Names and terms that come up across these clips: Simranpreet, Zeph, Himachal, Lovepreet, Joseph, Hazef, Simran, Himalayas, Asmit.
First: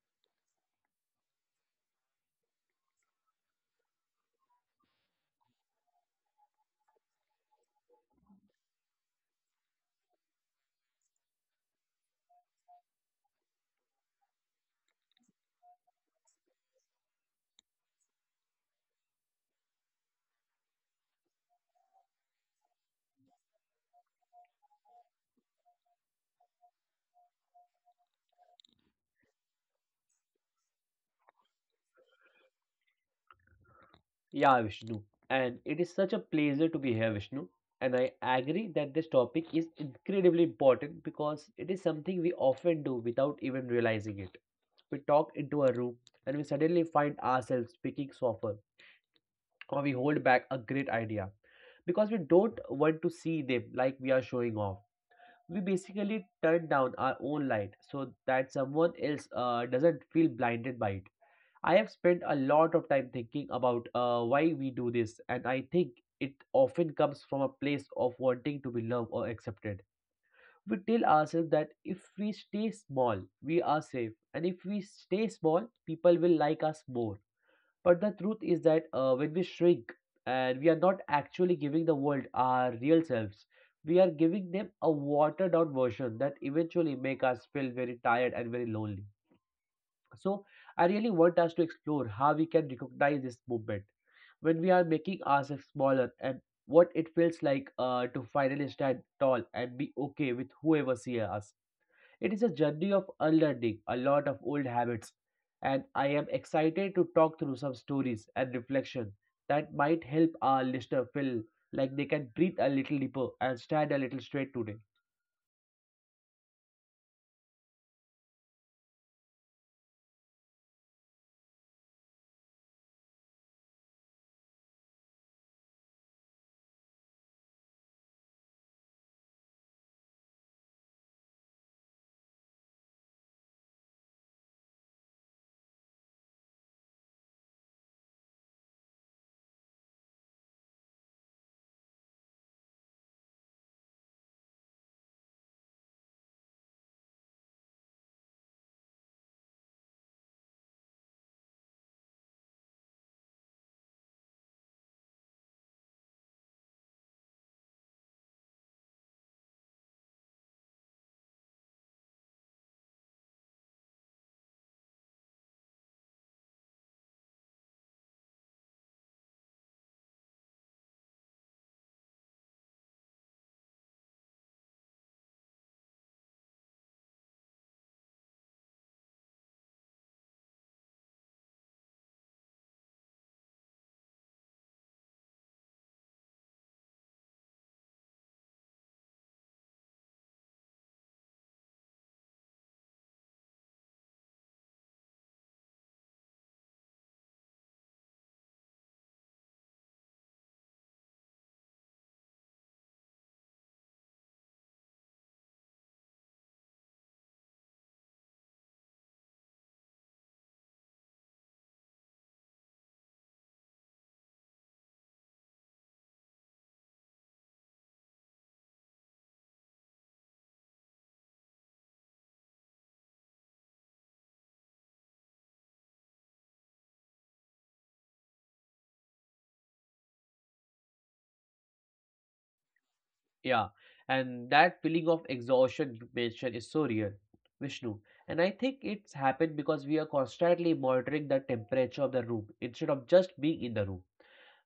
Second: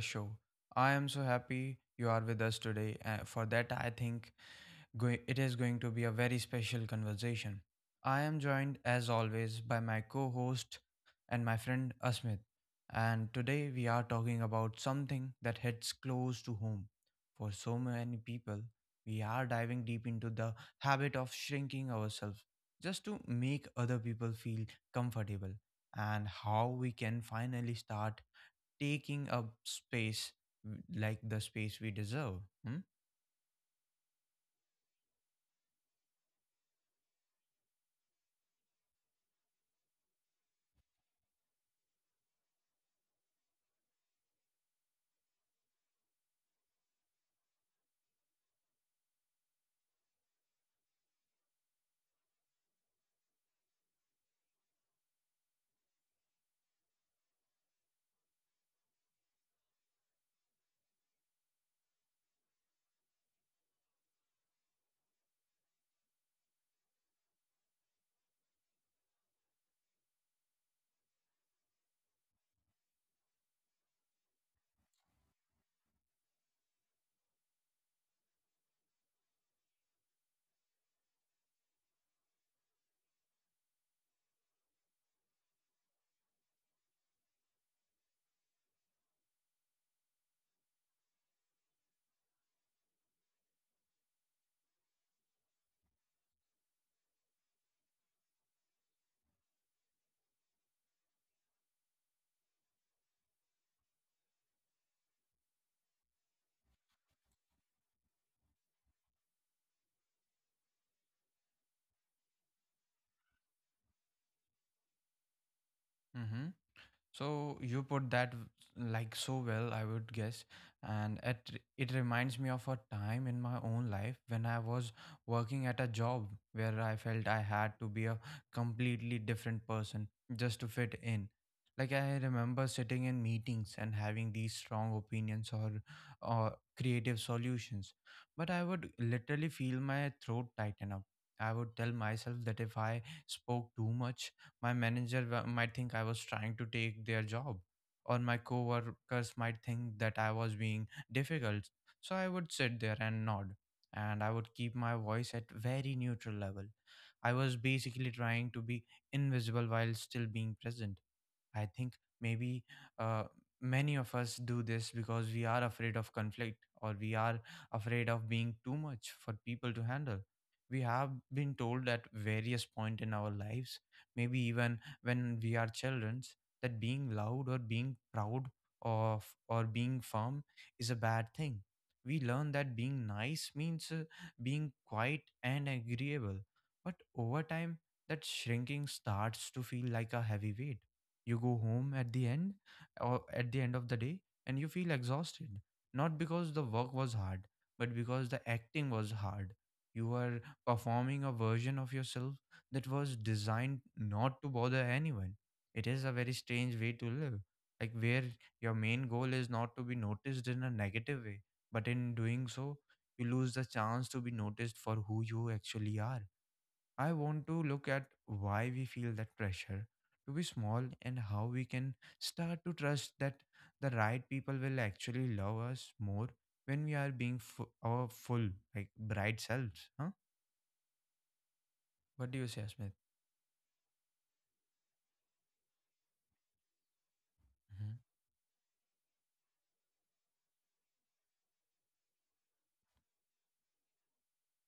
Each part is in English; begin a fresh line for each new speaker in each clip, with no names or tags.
show. I am so happy you are with us today. For that, I think it is going to be a very special conversation. I am joined, as always, by my co host and my friend Asmit. And today, we are talking about something that hits close to home. For so many people, we are diving deep into the habit of shrinking ourselves just to make other people feel comfortable, and how we can finally start taking up space, like the space we deserve. Hmm?
Yeah, Vishnu. And it is such a pleasure to be here, Vishnu. And I agree that this topic is incredibly important because it is something we often do without even realizing it. We talk into a room and we suddenly find ourselves speaking softer, or we hold back a great idea because we don't want to see them like we are showing off. We basically turn down our own light so that someone else doesn't feel blinded by it. I have spent a lot of time thinking about why we do this, and I think it often comes from a place of wanting to be loved or accepted. We tell ourselves that if we stay small, we are safe, and if we stay small, people will like us more. But the truth is that when we shrink, and we are not actually giving the world our real selves, we are giving them a watered down version that eventually make us feel very tired and very lonely. So I really want us to explore how we can recognize this movement when we are making ourselves smaller and what it feels like to finally stand tall and be okay with whoever sees us. It is a journey of unlearning a lot of old habits, and I am excited to talk through some stories and reflection that might help our listener feel like they can breathe a little deeper and stand a little straight today.
Mhm. So you put that like so well, I would guess, and it reminds me of a time in my own life when I was working at a job where I felt I had to be a completely different person just to fit in. Like I remember sitting in meetings and having these strong opinions or creative solutions, but I would literally feel my throat tighten up. I would tell myself that if I spoke too much my might think I was trying to take their job, or my coworkers might think that I was being difficult. So I would sit there and nod, and I would keep my voice at very neutral level. I was basically trying to be invisible while still being present. I think maybe uh, many of us do this because we are afraid of conflict or we are afraid of being too much for people to handle. We have been told at various point in our lives, maybe even when we are children, that being loud or being proud of or being firm is a bad thing. We learn that being nice means being quiet and agreeable. But over time, that shrinking starts to feel like a heavy weight. You go home at the end of the day, and you feel exhausted, not because the work was hard, but because the acting was hard. You are performing a version of yourself that was designed not to bother anyone. It is a very strange way to live, like, where your main goal is not to be noticed in a negative way, but in doing so you lose the chance to be noticed for who you actually are. I want to look at why we feel that pressure to be small, and how we can start to trust that the right people will actually love us more when we are our full, like, bright selves. Huh? What do you say, Smith?
Yeah, and that feeling of exhaustion you mentioned is so real,
Hmm.
Vishnu. And I think it's happened because we are constantly monitoring the temperature of the room instead of just being in the room.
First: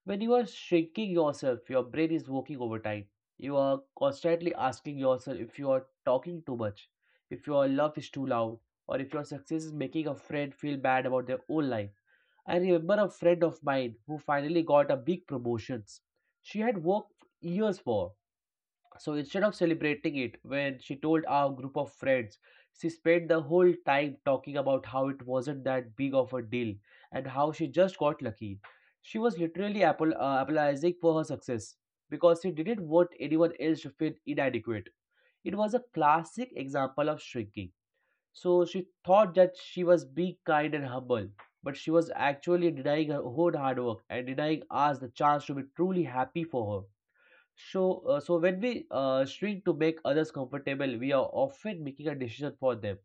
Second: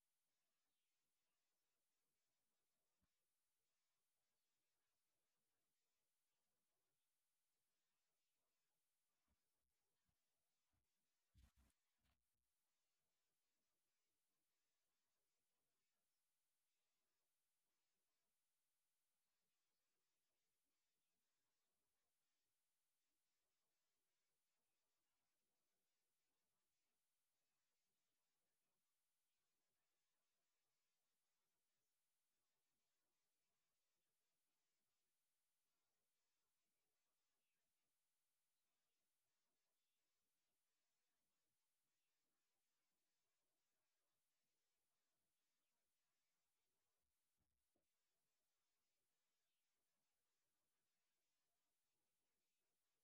When you are shrinking yourself, your brain is working overtime. You are constantly asking yourself if you are talking too much, if your love is too loud, or if your success is making a friend feel bad about their own life. I remember a friend of mine who finally got a big promotions. She had worked years for, so instead of celebrating it, when she told our group of friends, she spent the whole time talking about how it wasn't that big of a deal and how she just got lucky. She was literally apologizing for her success because she didn't want anyone else to feel inadequate. It was a classic example of shrinking. So she thought that she was being kind and humble, but she was actually denying her own hard work and denying us the chance to be truly happy for her. So when we shrink to make others comfortable, we are often making a decision for them.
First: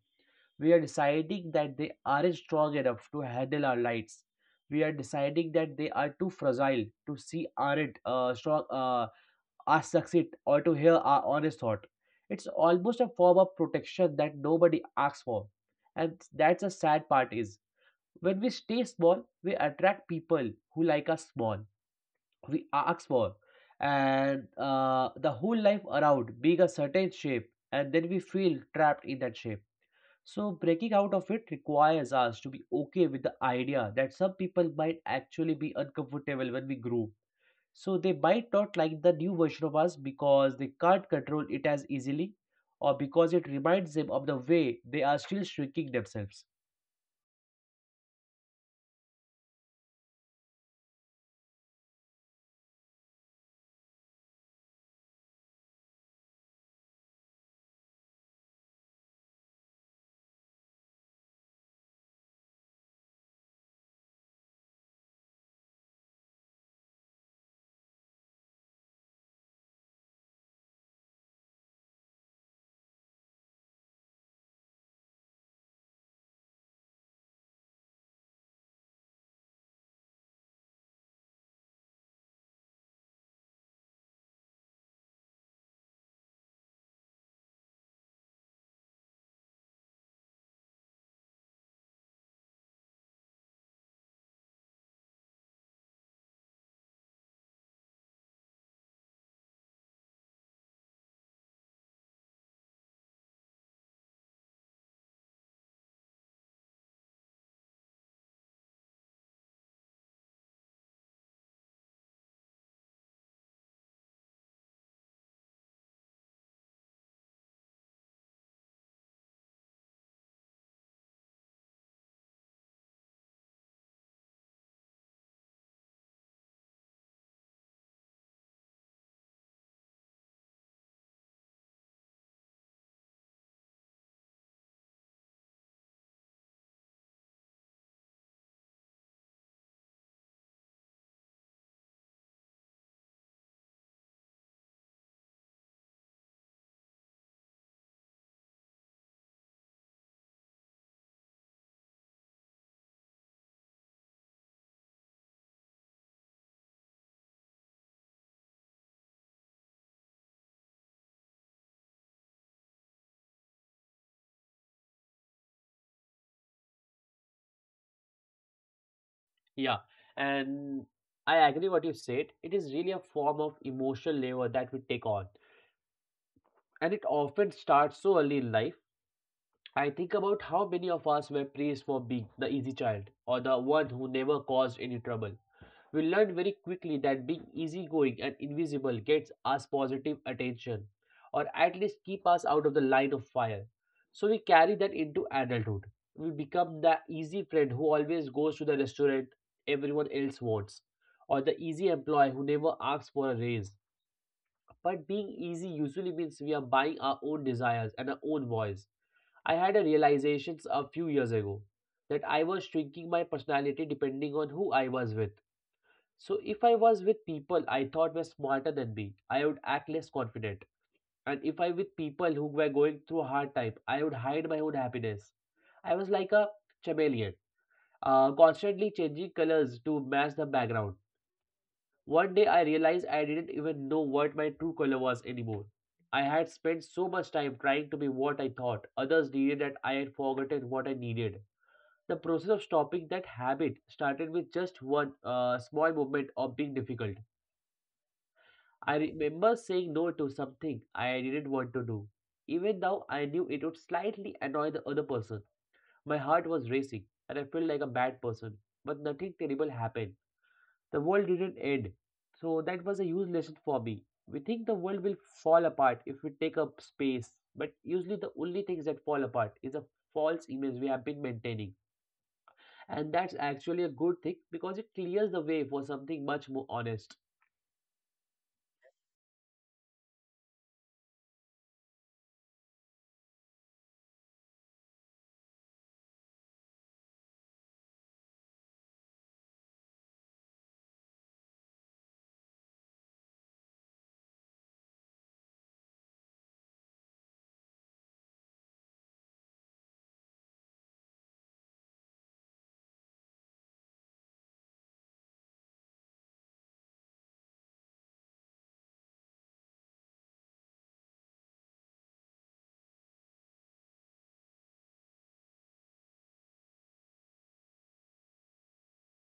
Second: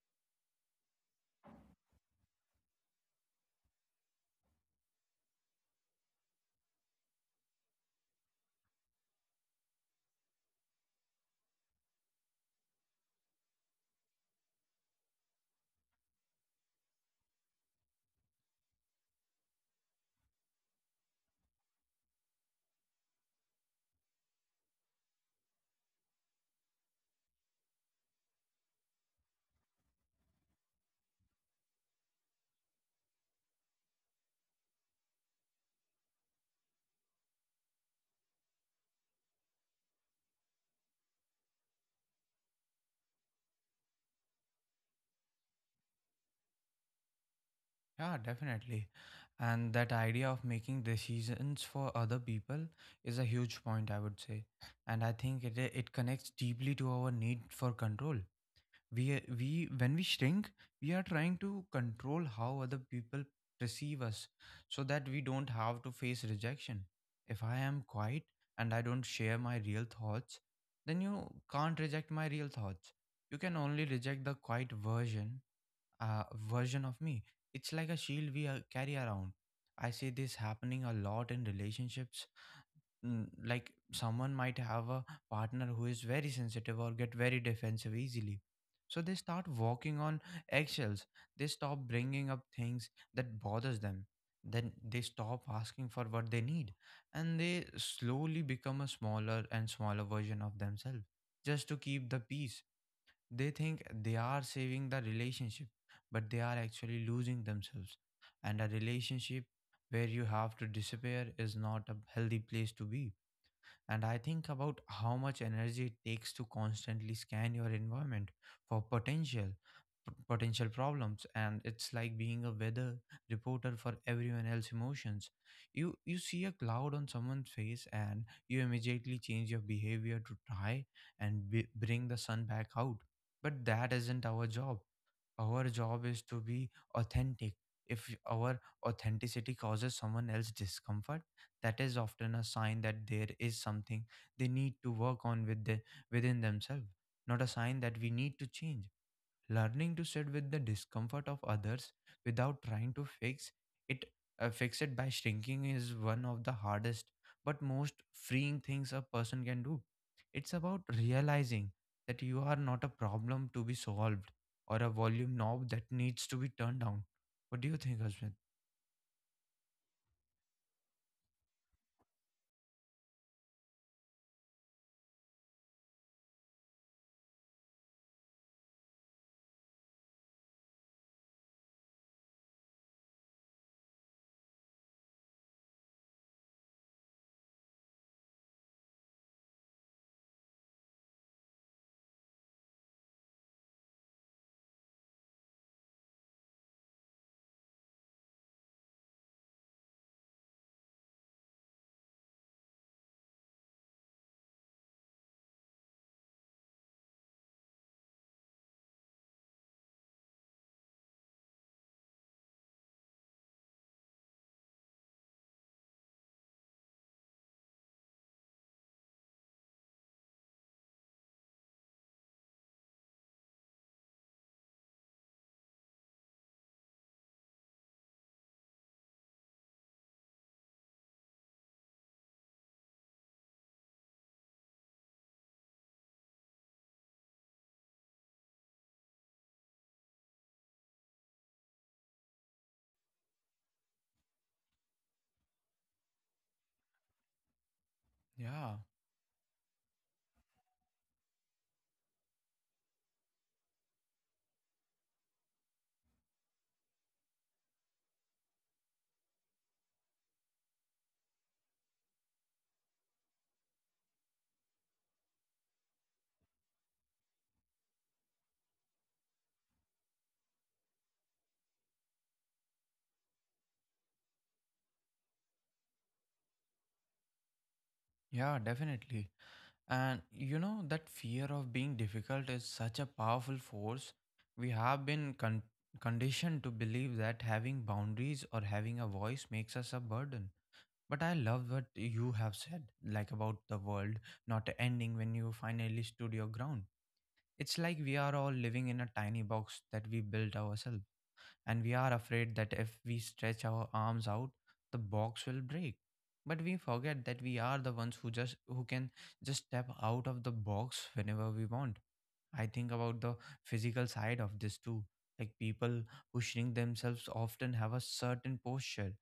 We are deciding that they aren't strong enough to handle our lights. We are deciding that they are too fragile to see aren't strong us succeed or to hear our honest thought. It's almost a form of protection that nobody asks for, and that's a sad part. Is when we stay small, we attract people who like us small, we ask for, and the whole life around being a certain shape, and then we feel trapped in that shape. So breaking out of it requires us to be okay with the idea that some people might actually be uncomfortable when we grow, so they might not like the new version of us because they can't control it as easily, or because it reminds them of the way they are still shrinking themselves.
Yeah, definitely. And that idea of making decisions for other people is a huge point, I would say. And I think it connects deeply to our need for control. We we when we shrink, we are trying to control how other people perceive us, so that we don't have to face rejection. If I am quiet and I don't share my real thoughts, then you can't reject my real thoughts. You can only reject the quiet uh, version of me. It's like a shield we carry around. I see this happening a lot in relationships. Mm, like someone might have a partner who is very sensitive or get very defensive easily, so they start walking on eggshells. They stop bringing up things that bothers them, then they stop asking for what they need, and they slowly become a smaller and smaller version of themselves just to keep the peace. They think they are saving the relationship, but they are actually losing themselves. And a relationship where you have to disappear is not a healthy place to be. And I think about how much energy it takes to constantly scan your environment for potential problems. And it's like being a weather reporter for everyone else's emotions. You see a cloud on someone's face and you immediately change your behavior to try and bring the sun back out. But that isn't our job. Our job is to be authentic. If our authenticity causes someone else discomfort, that is often a sign that there is something they need to work on within themselves, not a sign that we need to change. Learning to sit with the discomfort of others without trying to it, fix it by shrinking is one of the hardest but most freeing things a person can do. It's about realizing that you are not a problem to be solved, or a volume knob that needs to be turned down. What do you think, Ashmit?
Yeah, and I agree what you said. It is really a form of emotional labor that we take on, and it often starts so early in life. I think about how many of us were praised for being the easy child or the one who never caused any trouble. We learn very quickly that being easygoing and invisible gets us positive attention, or at least keep us out of the line of fire. So we carry that into adulthood. We become the easy friend who always goes to the restaurant everyone else wants, or the easy employee who never asks for a raise, but being easy usually means we are buying our own desires and our own voice. I had a realization a few years ago that I was shrinking my personality depending on who I was with. So if I was with people I thought were smarter than me, I would act less confident. And if I with people who were going through a hard time, I would hide my own happiness. I was like a chameleon, constantly changing colors to match the background. One day I realized I didn't even know what my true color was anymore. I had spent so much time trying to be what I thought others needed that I had forgotten what I needed. The process of stopping that habit started with just one small moment of being difficult.
Yeah,
I remember saying no to something I didn't want to do. Even though I knew it would slightly annoy the other person, my heart was racing and I felt like a bad person. But nothing terrible happened. The world didn't end. So that was a huge lesson for me. We think the world will fall apart if we take up space, but usually the only things that fall apart is a false image we have been maintaining. And that's actually a good thing because it clears the way for something much more honest.
yeah, definitely. And you know, that fear of being difficult is such a powerful force. We have conditioned to believe that having boundaries or having a voice makes us a burden. But I love what you have said, like, about the world not ending when you finally stood your ground. It's like we are all living in a tiny box that we built ourselves, and we are afraid that if we stretch our arms out, the box will break. But we forget that we are the ones who can just step out of the box whenever we want. I think about the physical side of this too. Like people who shrink themselves often have a certain posture.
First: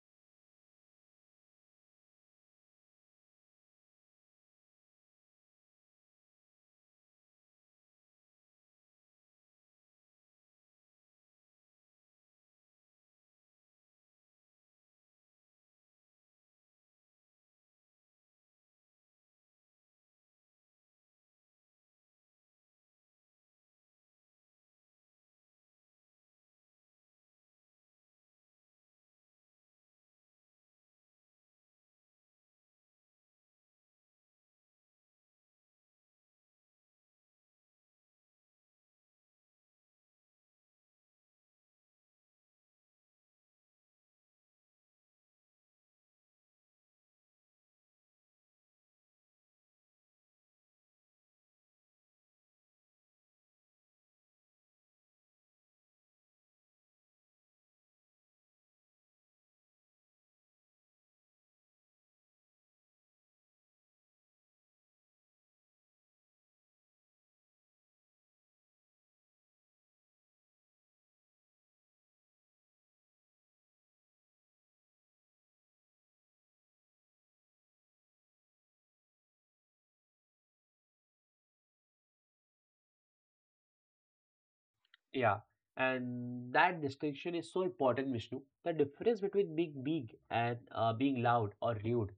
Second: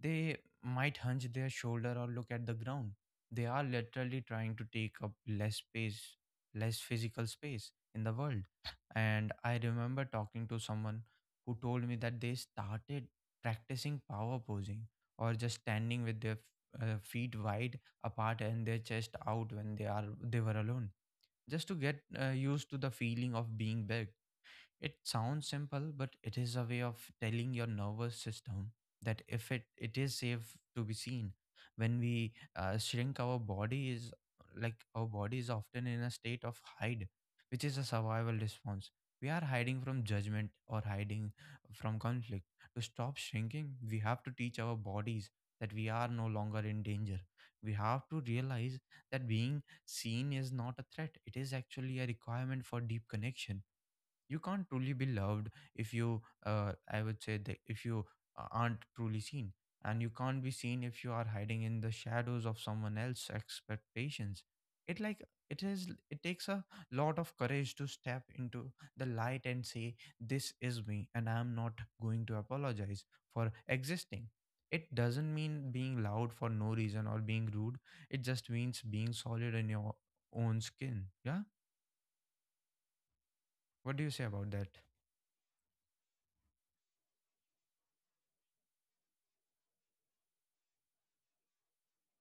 They might hunch their shoulder or look at the ground. They are literally trying to take up less space, less physical space in the world. And I remember talking to someone who told me that they started practicing power posing, or just standing with their feet wide apart and their chest out when they were alone, just to get used to the feeling of being big. It sounds simple, but it is a way of telling your nervous system that if it, it is safe to be seen. When we shrink, our body is like our body is often in a state of hide, which is a survival response. We are hiding from judgment or hiding from conflict. To stop shrinking, we have to teach our bodies that we are no longer in danger. We have to realize that being seen is not a threat. It is actually a requirement for deep connection. You can't truly be loved if you I would say that if you aren't truly seen, and you can't be seen if you are hiding in the shadows of someone else's expectations. It like it is It takes a lot of courage to step into the light and say, this is me, and I am not going to apologize for existing. It doesn't mean being loud for no reason or being rude. It just means being solid in your own skin. Yeah, what do you say about that?
Yeah. And that distinction is so important, Vishnu. The difference between being big and being loud or rude.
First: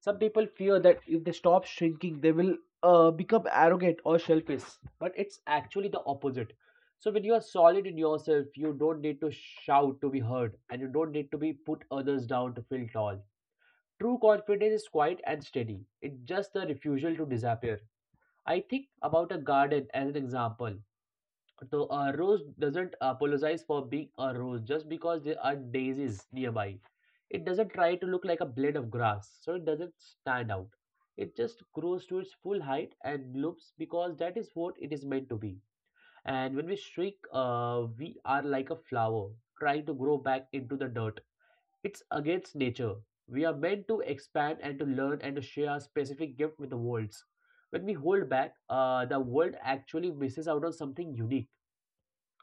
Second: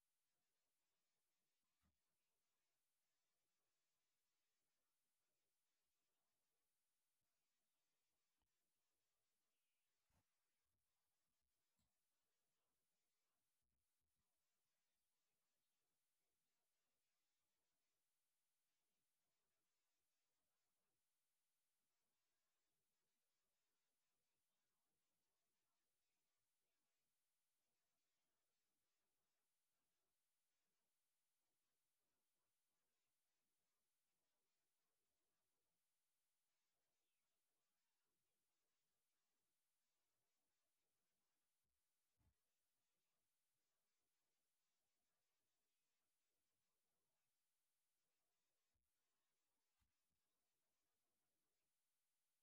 Some people fear that if they stop shrinking, they will become arrogant or selfish, but it's actually the opposite. So, when you are solid in yourself, you don't need to shout to be heard, and you don't need to be put others down to feel tall. True confidence is quiet and steady, it's just the refusal to disappear. I think about a garden as an example. So a rose doesn't apologize for being a rose just because there are daisies nearby. It doesn't try to look like a blade of grass, so it doesn't stand out. It just grows to its full height and blooms because that is what it is meant to be. And when we shrink, we are like a flower trying to grow back into the dirt. It's against nature. We are meant to expand and to learn and to share our specific gift with the world. When we hold back, the world actually misses out on something unique.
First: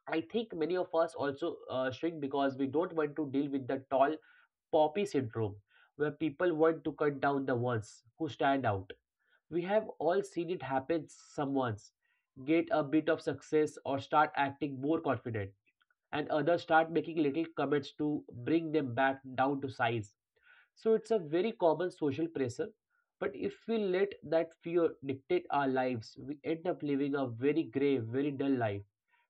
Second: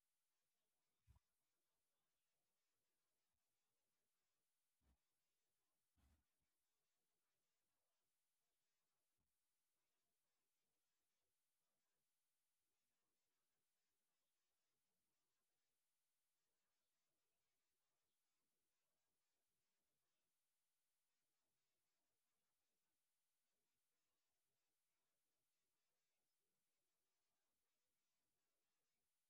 I think many of us also shrink because we don't want to deal with the tall poppy syndrome, where people want to cut down the ones who stand out. We have all seen it happen, someone's get a bit of success or start acting more confident, and others start making little comments to bring them back down to size. So it's a very common social pressure. But if we let that fear dictate our lives, we end up living a very grey, very dull life.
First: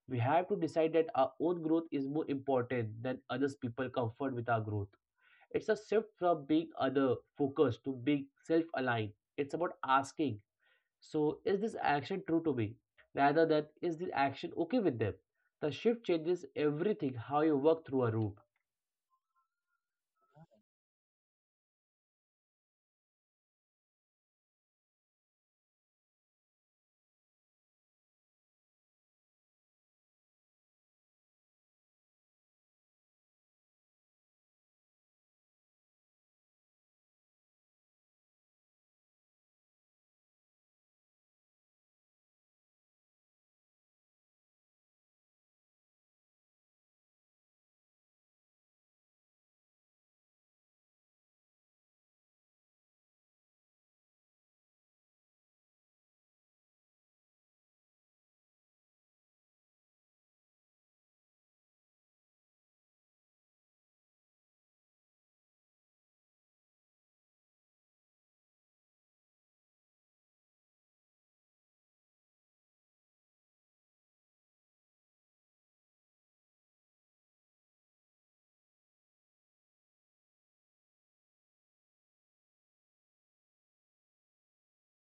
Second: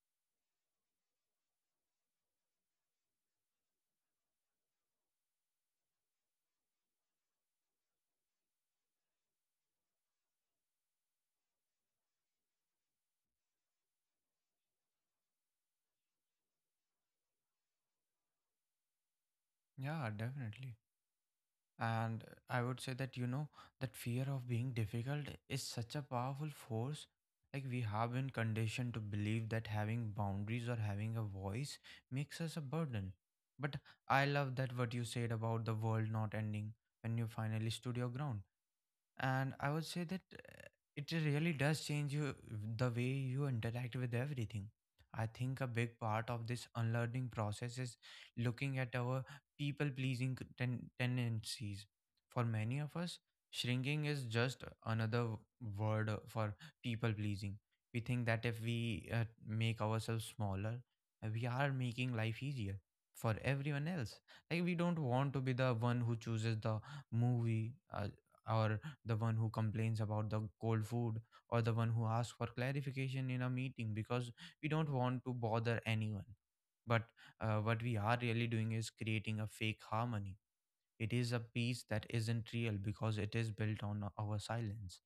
We have to decide that our own growth is more important than others people comfort with our growth. It's a shift from being other focused to being self aligned. It's about asking, so is this action true to me? Rather than, is this action okay with them? The shift changes everything, how you work through a route.
Yeah, definitely. And I would say that, you know, that fear of being difficult is such a powerful force. Like, we have been conditioned to believe that having boundaries or having a voice makes us a burden. But I love that what you said about the world not ending when you finally stood your ground. And I would say that it really does change you, the way you interact with everything. I think a big part of this unlearning process is looking at our tendencies. For many of us, shrinking is just another w- word for people pleasing. We think that if we make ourselves smaller, we are making life easier for everyone else. Like, we don't want to be the one who chooses the movie or the one who complains about the cold food, or the one who asks for clarification in a meeting because we don't want to bother anyone. But what we are really doing is creating a fake harmony. It is a peace that isn't real because it is built on our silence.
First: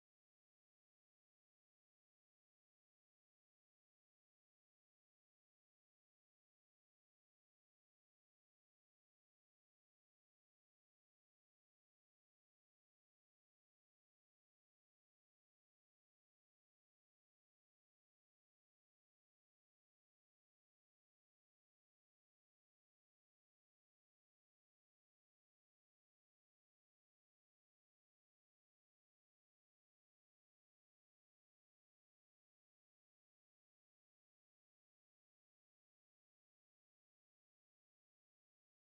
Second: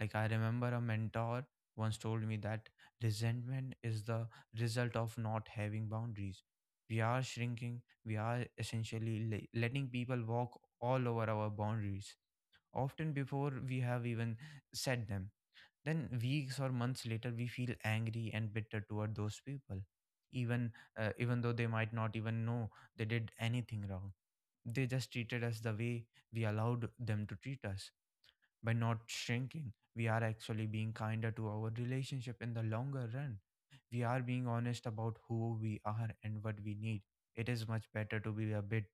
Like, I remember a mentor once told me that resentment is the result of not having boundaries. We are shrinking, we are essentially letting people walk all over our boundaries, often before we have even said them. Then, weeks or months later, we feel angry and bitter toward those people, even even though they might not even know they did anything wrong. They just treated us the way we allowed them to treat us. By not shrinking, we are actually being kinder to our relationship in the longer run. We are being honest about who we are and what we need. It is much better to be a bit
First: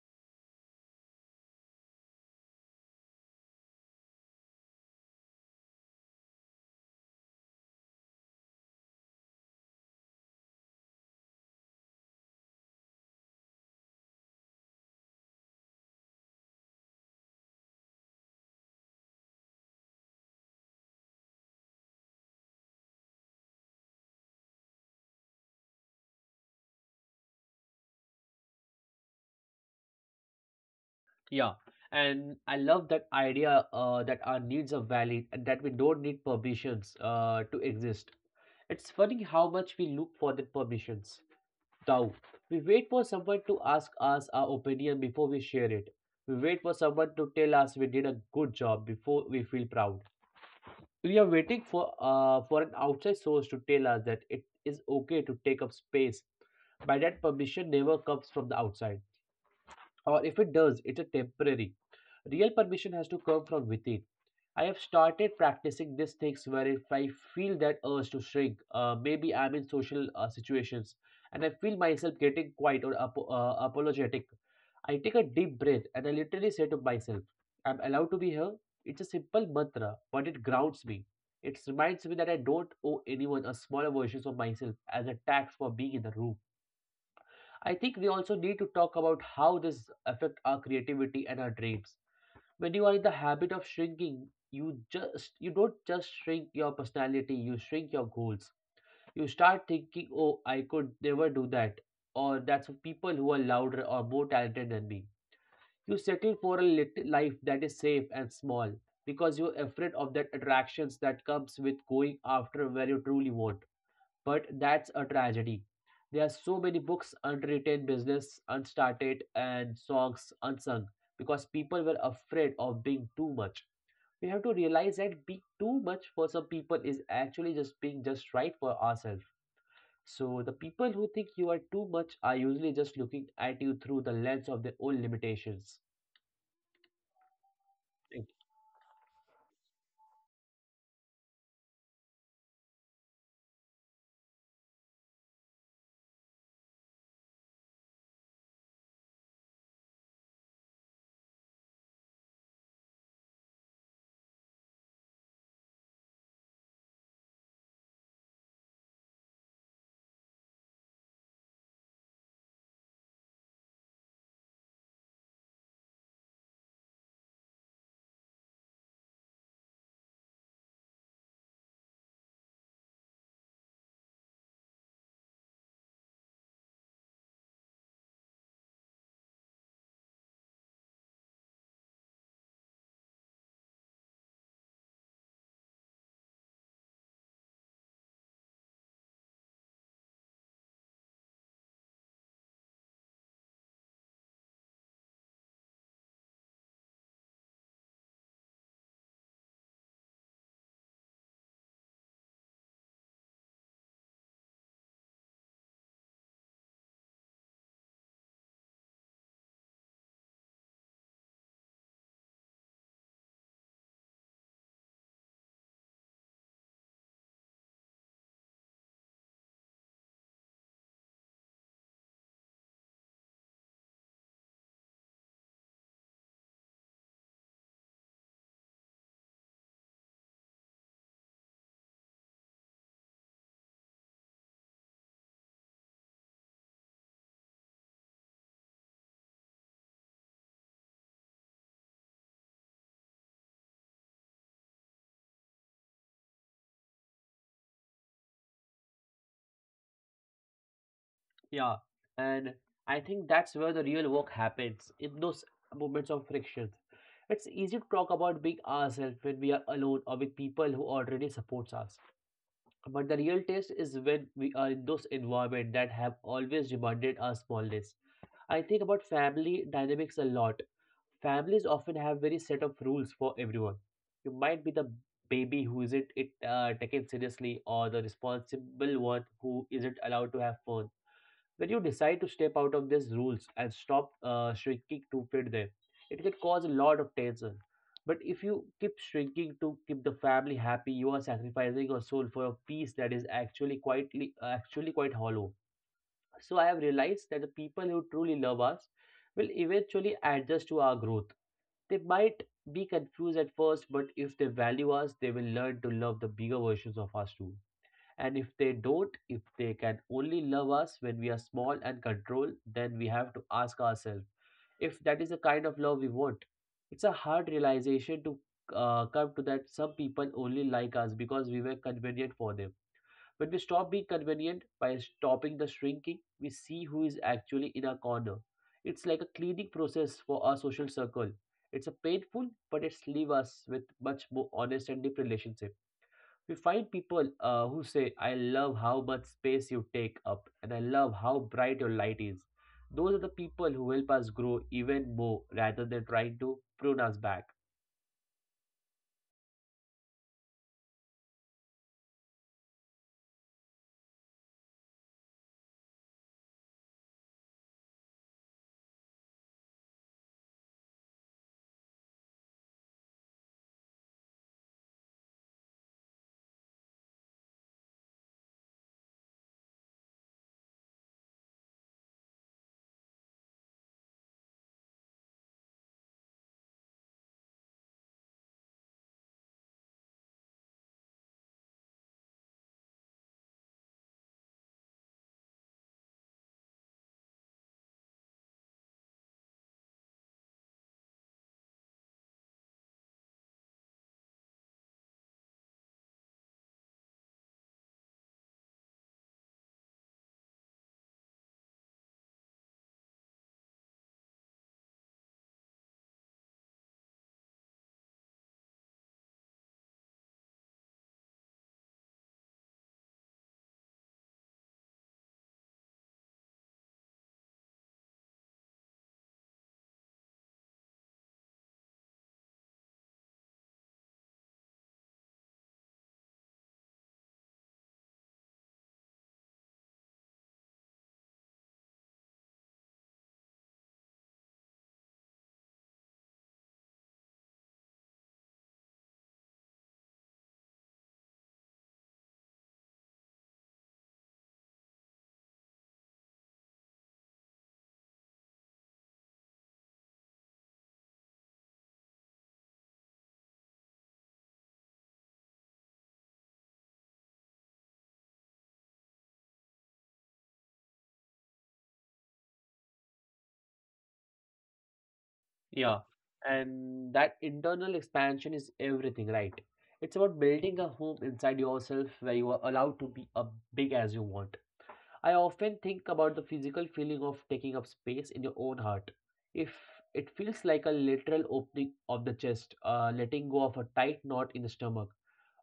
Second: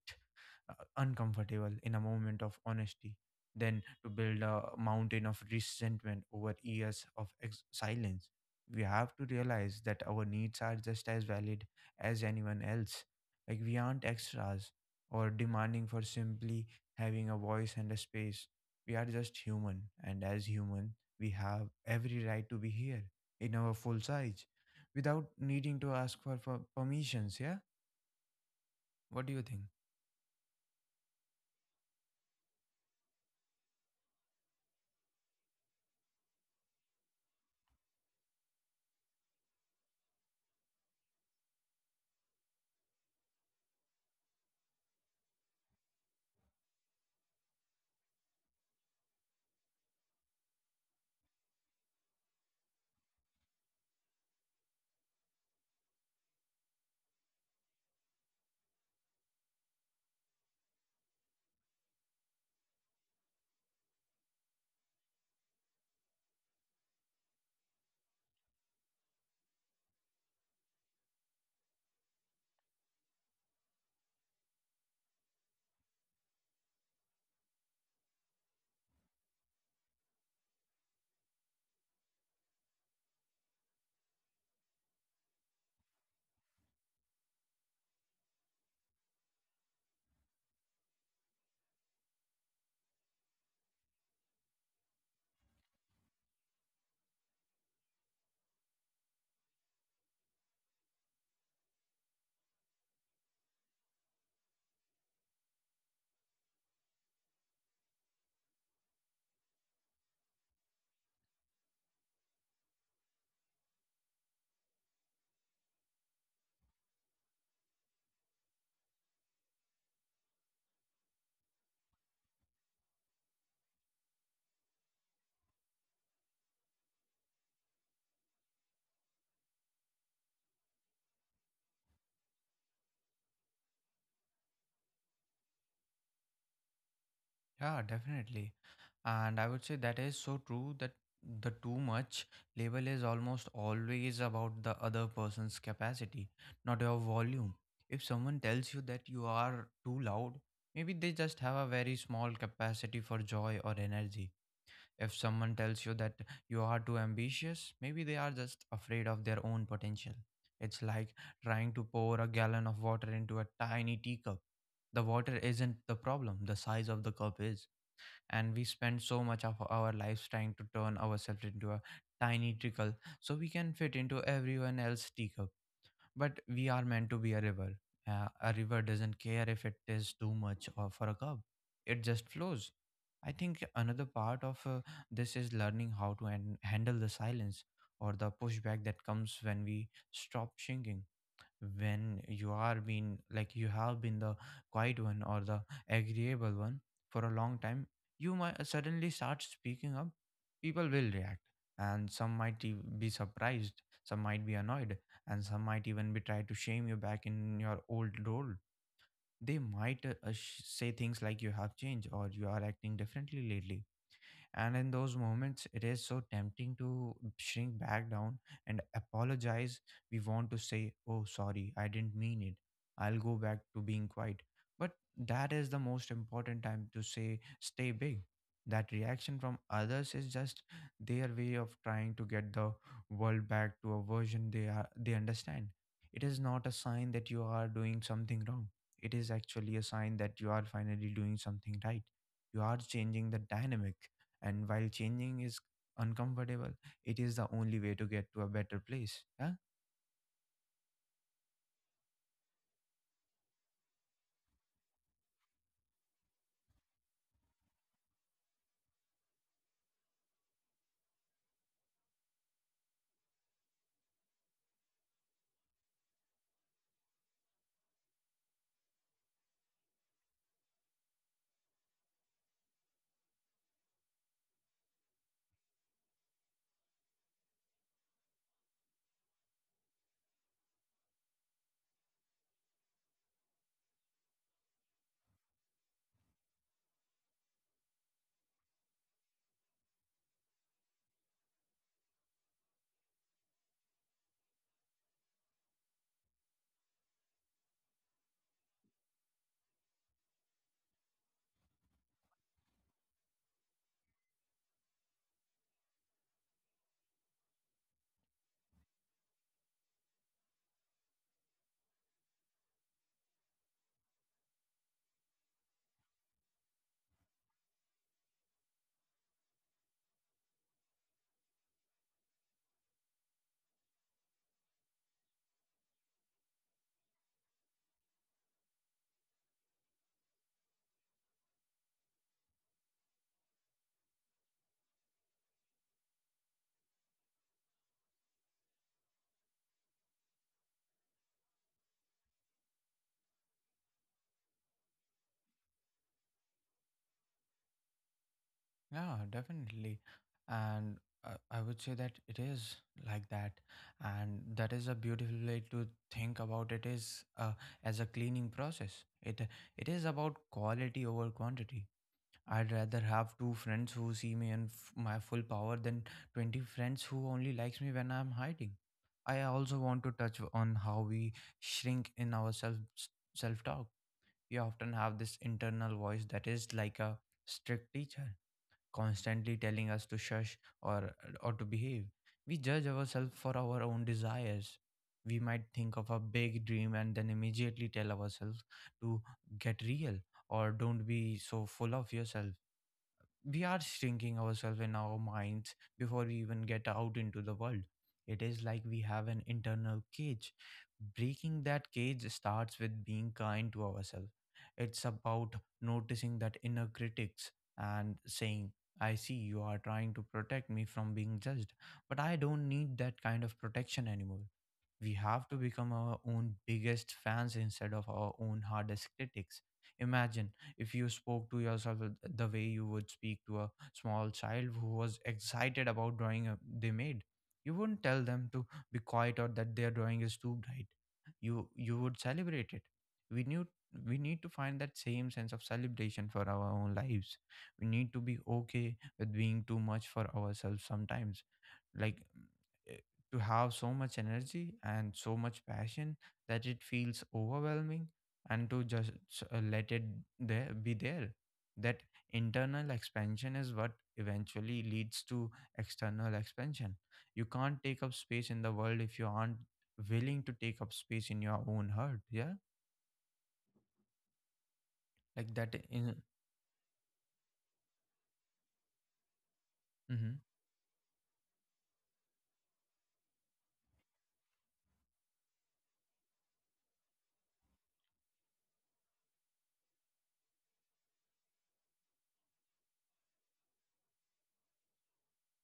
uncomfortable in a moment of honesty than to build a mountain of resentment over years of silence. We have to realize that our needs are just as valid as anyone else. Like, we aren't extras or demanding for simply having a voice and a space. We are just human, and as human, we have every right to be here in our full size without needing to ask for permissions. Yeah, what do you think?
Yeah, and I love that idea that our needs are valid and that we don't need permissions to exist. It's funny how much we look for the permissions. Doubt. We wait for someone to ask us our opinion before we share it. We wait for someone to tell us we did a good job before we feel proud. We are waiting for an outside source to tell us that it is okay to take up space. By that permission never comes from the outside. Or if it does, it's a temporary. Real permission has to come from within. I have started practicing these things where if I feel that urge to shrink, maybe I'm in social situations and I feel myself getting quiet or apologetic. I take a deep breath and I literally say to myself, I'm allowed to be here. It's a simple mantra, but it grounds me. It reminds me that I don't owe anyone a smaller version of myself as a tax for being in the room. I think we also need to talk about how this affect our creativity and our dreams. When you are in the habit of shrinking, you don't just shrink your personality, you shrink your goals. You start thinking, oh, I could never do that, or that's for people who are louder or more talented than me. You settle for a life that is safe and small because you're afraid of that attractions that comes with going after where you truly want. But that's a tragedy. There are so many books unwritten, business unstarted, and songs unsung because people were afraid of being too much. We have to realize that being too much for some people is actually just being just right for ourselves. So the people who think you are too much are usually just looking at you through the lens of their own limitations.
Yeah, definitely. And I would say that is so true that the too much label is almost always about the other person's capacity, not your volume. If someone tells you that you are too loud, maybe they just have a very small capacity for joy or energy. If someone tells you that you are too ambitious, maybe they are just afraid of their own potential. It's like trying to pour a gallon of water into a tiny teacup. The water isn't the problem, the size of the cup is. And we spend so much of our lives trying to turn ourselves into a tiny trickle so we can fit into everyone else's teacup. But we are meant to be a river. A river doesn't care if it is too much or for a cup, it just flows. I think another part of this is learning how to handle the silence or the pushback that comes when we stop shrinking. When you have been the quiet one or the agreeable one for a long time, you might suddenly start speaking up. People will react, and be surprised, some might be annoyed, and some might even be try to shame you back in your old role. They might say things like you have changed or you are acting differently lately. And in those moments, it is so tempting to shrink back down and apologize. We want to say, "Oh, sorry, I didn't mean it. I'll go back to being quiet." But that is the most important time to say, "Stay big." That reaction from others is just their way of trying to get the world back to a version they understand. It is not a sign that you are doing something wrong. It is actually a sign that you are finally doing something right. You are changing the dynamic, and while changing is uncomfortable, it is the only way to get to a better place. Yeah.
Yeah, and I think that's where the real work happens, in those moments of friction. It's easy to talk about being ourselves when we are alone or with people who already supports us. But the real test is when we are in those environments that have always demanded our smallness. I think about family dynamics a lot. Families often have very set of rules for everyone. You might be the baby who isn't it taken seriously, or the responsible one who isn't allowed to have fun. When you decide to step out of these rules and stop shrinking to fit them, it can cause a lot of tension. But if you keep shrinking to keep the family happy, you are sacrificing your soul for a peace that is actually actually quite hollow. So I have realized that the people who truly love us will eventually adjust to our growth. They might be confused at first, but if they value us, they will learn to love the bigger versions of us too. And if they don't, if they can only love us when we are small and controlled, then we have to ask ourselves if that is the kind of love we want. It's a hard realization to come to, that some people only like us because we were convenient for them. When we stop being convenient by stopping the shrinking, we see who is actually in our corner. It's like a cleaning process for our social circle. It's a painful, but it's leave us with much more honest and deep relationship. We find people who say, "I love how much space you take up, and I love how bright your light is." Those are the people who help us grow even more rather than trying to prune us back.
Yeah, definitely. And I would say that it is like that. And that is a beautiful way to think about it, is uh, as a cleaning process. It it is about quality over quantity. I'd rather have two friends who see me in my full power than 20 friends who only likes me when I'm hiding. I also want to touch on how we shrink in our self talk. We often have this internal voice that is like a strict teacher, constantly telling us to shush or to behave. We judge ourselves for our own desires. We might think of a big dream and then immediately tell ourselves to get real or don't be so full of yourself. We are shrinking ourselves in our minds before we even get out into the world. It is like we have an internal cage. Breaking that cage starts with being kind to ourselves. It's about noticing that inner critics and saying, "I see you are trying to protect me from being judged, but I don't need that kind of protection anymore." We have to become our own biggest fans instead of our own hardest critics. Imagine if you spoke to yourself the way you would speak to a small child who was excited about drawing they made. You wouldn't tell them to be quiet or that their drawing is too bright. You would celebrate it. We knew we need to find that same sense of celebration for our own lives. We need to be okay with being too much for ourselves sometimes, like, eh, to have so much energy and so much passion that it feels overwhelming, and to just let it there be there. That internal expansion is what eventually leads to external expansion. You can't take up space in the world if you aren't willing to take up space in your own heart. Yeah, like that
Yeah,
in.
and that internal expansion is everything, right? It's
Mm-hmm.
about building a home inside yourself where you are allowed to be as big as you want. I often think about the physical feeling of taking up space in your own heart. If it feels like a literal opening of the chest, letting go of a tight knot in the stomach,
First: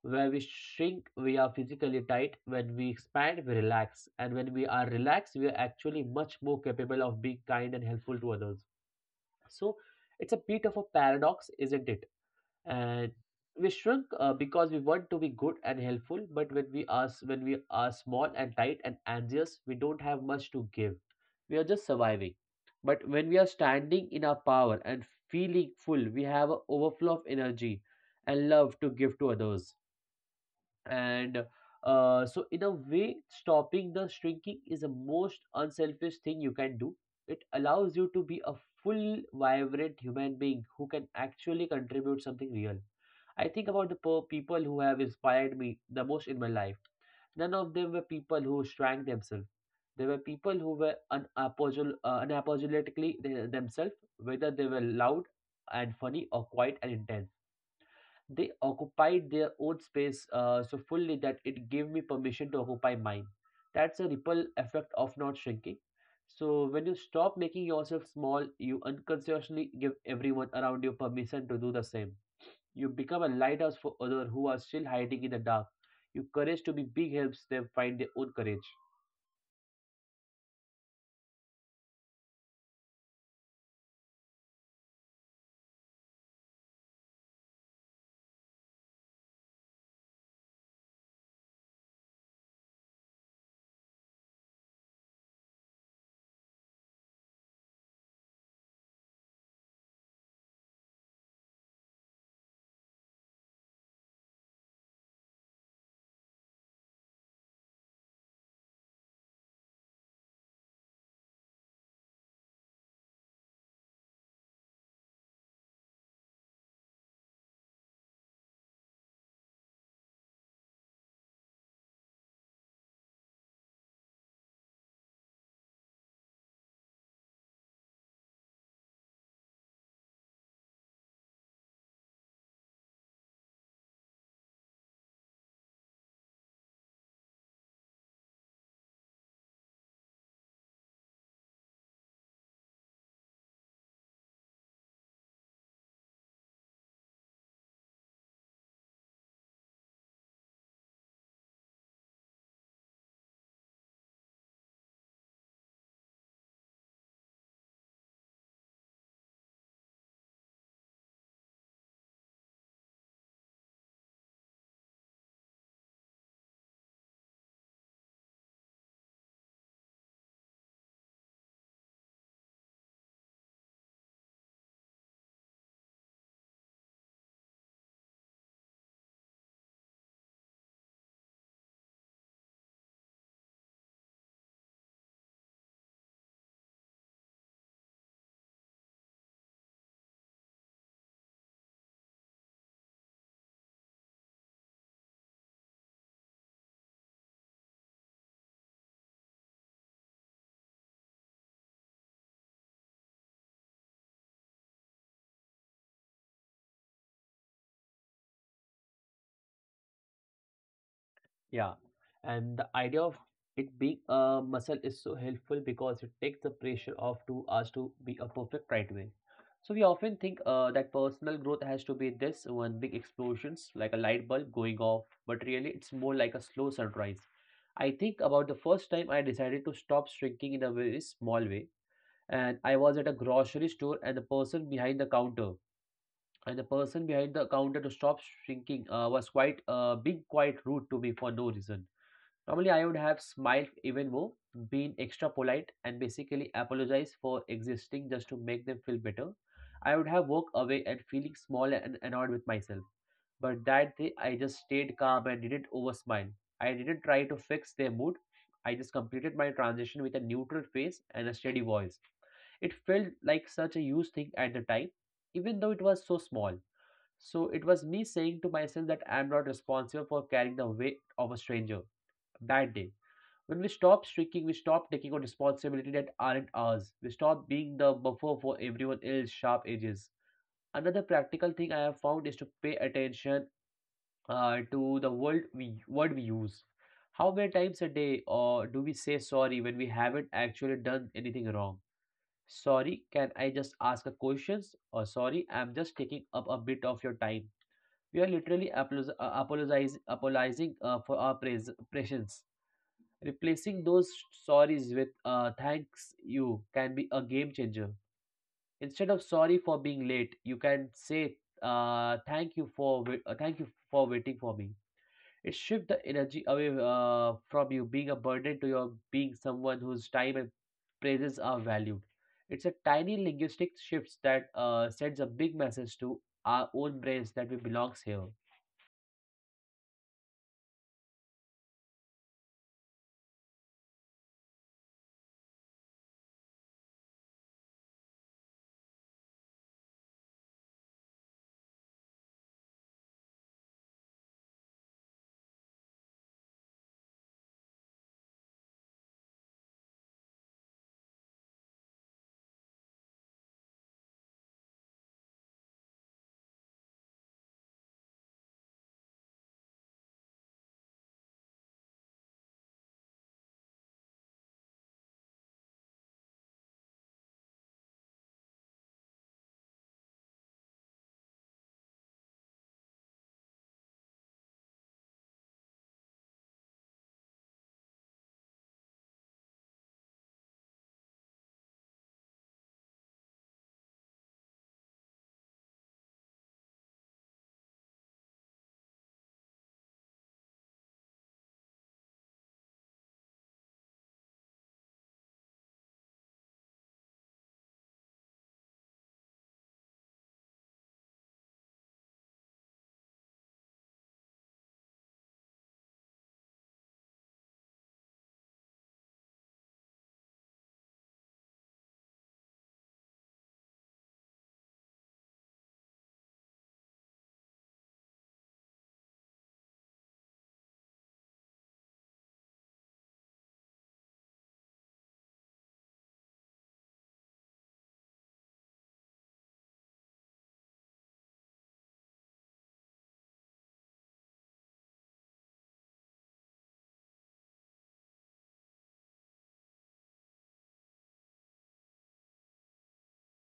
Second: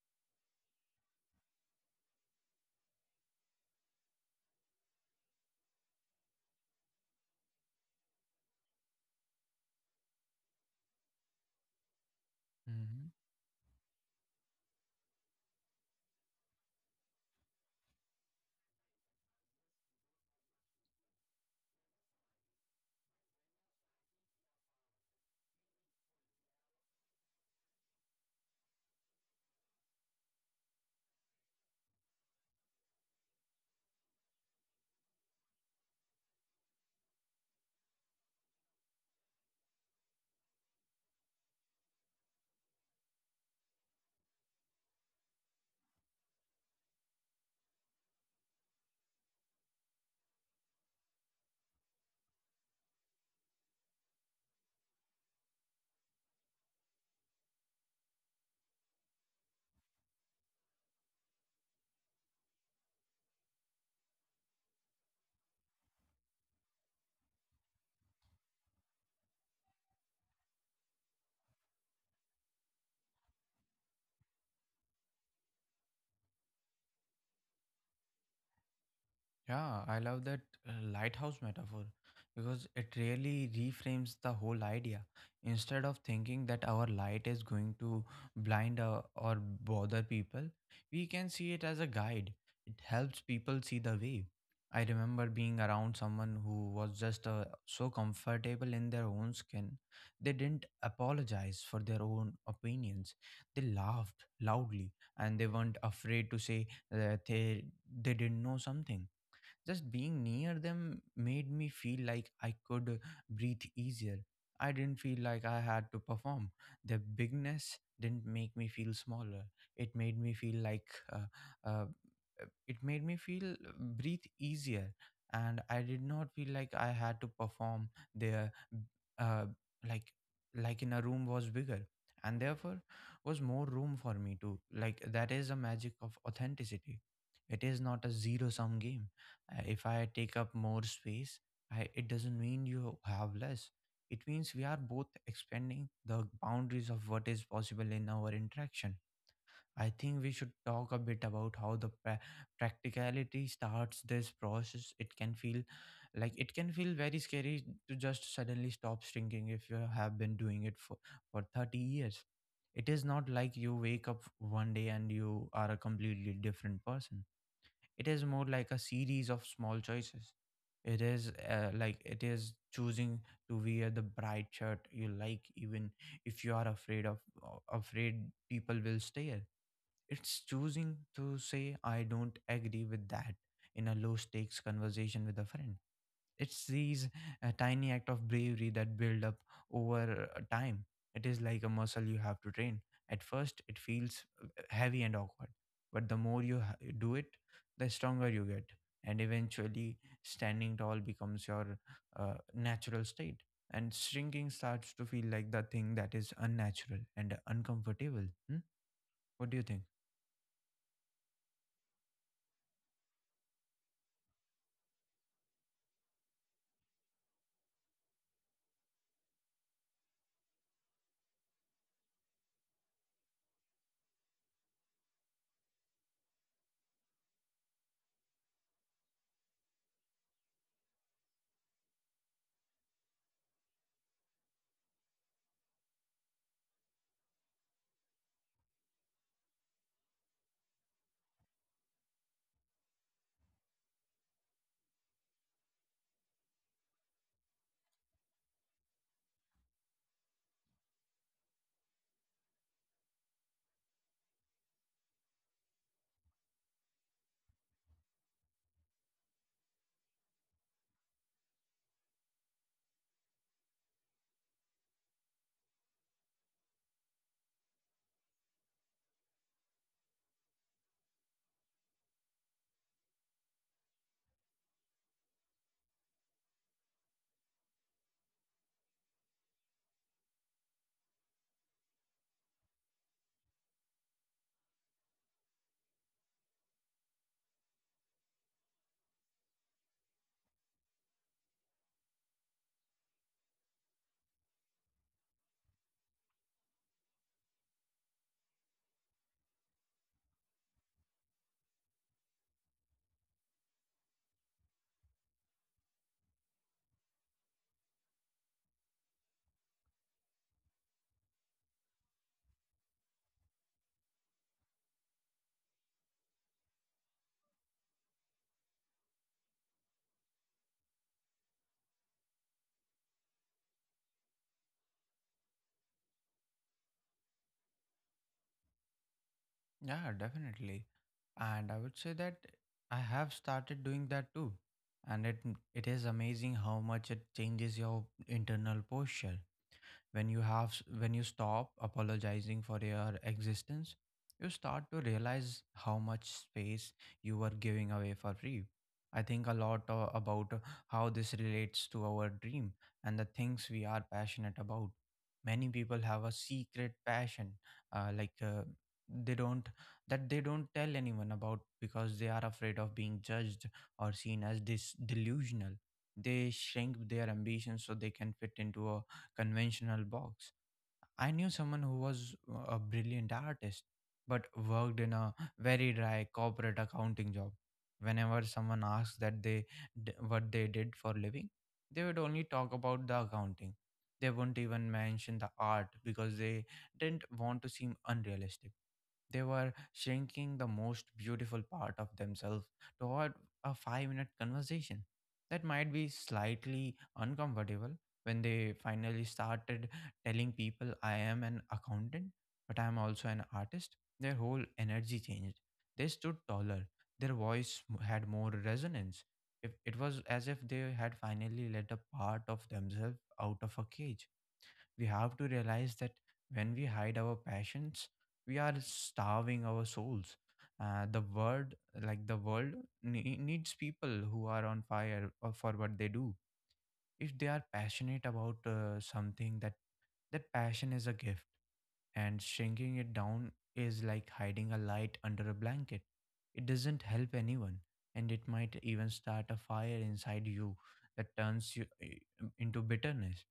where we shrink, we are physically tight. When we expand, we relax, and when we are relaxed, we are actually much more capable of being kind and helpful to others. So it's a bit of a paradox, isn't it?
Mm-hmm.
And we shrink because we want to be good and helpful, but when we are small and tight and anxious, we don't have much to give. We are just surviving. But when we are standing in our power and feeling full, we have an overflow of energy and love to give to others. And so in a way, stopping the shrinking is the most unselfish thing you can do. It allows you to be a full, vibrant human being who can actually contribute something real. I think about the people who have inspired me the most in my life. None of them were people who shrank themselves. They were people who were unapologetically themselves, whether they were loud and funny or quiet and intense. They occupied their own space so fully that it gave me permission to occupy mine. That's a ripple effect of not shrinking. So when you stop making yourself small, you unconsciously give everyone around you permission to do the same. You become a lighthouse for others who are still hiding in the dark. Your courage to be big helps them find their own courage.
Yeah, I love that lighthouse metaphor because it really reframes the whole idea. Instead of thinking that our light is going to blind or bother people, we can see it as a guide. It helps people see the way. I remember being around someone who was just so comfortable in their own skin. They didn't apologize for their own opinions. They laughed loudly, and they weren't afraid to say that they didn't know something. Just being near them made me feel like I could breathe easier. I didn't feel like I had to perform. Their bigness didn't make me feel smaller. It made me feel like uh, uh, it made me feel, breathe easier, and I did not feel like I had to perform. There, uh, like, in a room was bigger and therefore was more room for me. To, like, that is the magic of authenticity. It is not a zero sum game. Uh, if I take up more space, it doesn't mean you have less. It means we are both expanding the boundaries of what is possible in our interaction. I think we should talk a bit about how the practicality starts this process. It can feel very scary to just suddenly stop shrinking if you have been doing it for 30 years. It is not like you wake up one day and you are a completely different person. It is more like a series of small choices. It is it is choosing to wear the bright shirt you like, even if you are afraid of afraid people will stare. It's choosing to say, "I don't agree with that," in a low stakes conversation with a friend. It's these tiny act of bravery that build up over time. It is like a muscle you have to train. At first, it feels heavy and awkward, but the more you do it, the stronger you get. And eventually, standing tall becomes your natural state. And shrinking starts to feel like the thing that is unnatural and uncomfortable. Hmm? What do you think?
Yeah, and the idea of it being a muscle is so helpful because it takes the pressure off to us to be a perfect right away. So we often think that personal growth has to be this one big explosions, like a light bulb going off, but really it's more like a slow sunrise. I think about the first time I decided to stop shrinking in a very small way, and I was at a grocery store, and the person behind the counter to stop shrinking was quite being quite rude to me for no reason. Normally, I would have smiled even more, been extra polite, and basically apologized for existing just to make them feel better. I would have walked away and feeling small and annoyed with myself. But that day, I just stayed calm and didn't over smile. I didn't try to fix their mood. I just completed my transition with a neutral face and a steady voice. It felt like such a huge thing at the time, even though it was so small. So it was me saying to myself that I am not responsible for carrying the weight of a stranger that day. When we stop shrinking, we stop taking on responsibility that aren't ours. We stop being the buffer for everyone else's sharp edges. Another practical thing I have found is to pay attention to the word we use. How many times a day or do we say sorry when we haven't actually done anything wrong? Sorry, can I just ask a question? Or sorry, I'm just taking up a bit of your time. We are literally apologizing for our presence. Replacing those sorries with thanks you can be a game changer. Instead of sorry for being late, you can say thank you for waiting for me. It shifts the energy away from you being a burden to your being someone whose time and presence are valued. It's a tiny linguistic shift that sends a big message to our own brains that we belongs here.
Yeah, definitely. And I would say that I have started doing that too. And it is amazing how much it changes your internal posture when you have when you stop apologizing for your existence. You start to realize how much space you were giving away for free. I think a lot about how this relates to our dream and the things we are passionate about. Many people have a secret passion, like they don't that they don't tell anyone about because they are afraid of being judged or seen as this delusional. They shrink their ambitions so they can fit into a conventional box. I knew someone who was a brilliant artist but worked in a very dry corporate accounting job. Whenever someone asked what they did for living, they would only talk about the accounting. They wouldn't even mention the art because they didn't want to seem unrealistic. They were shrinking the most beautiful part of themselves toward a five-minute conversation that might be slightly uncomfortable. When they finally started telling people, "I am an accountant, but I am also an artist," their whole energy changed. They stood taller, their voice had more resonance. If it was as if they had finally let a part of themselves out of a cage. We have to realize that when we hide our passions, we are starving our souls. uh, the world the world needs people who are on fire for what they do. If they are passionate about something that that passion is a gift, and shrinking it down is like hiding a light under a blanket. It doesn't help anyone, and it might even start a fire inside you that turns you into bitterness.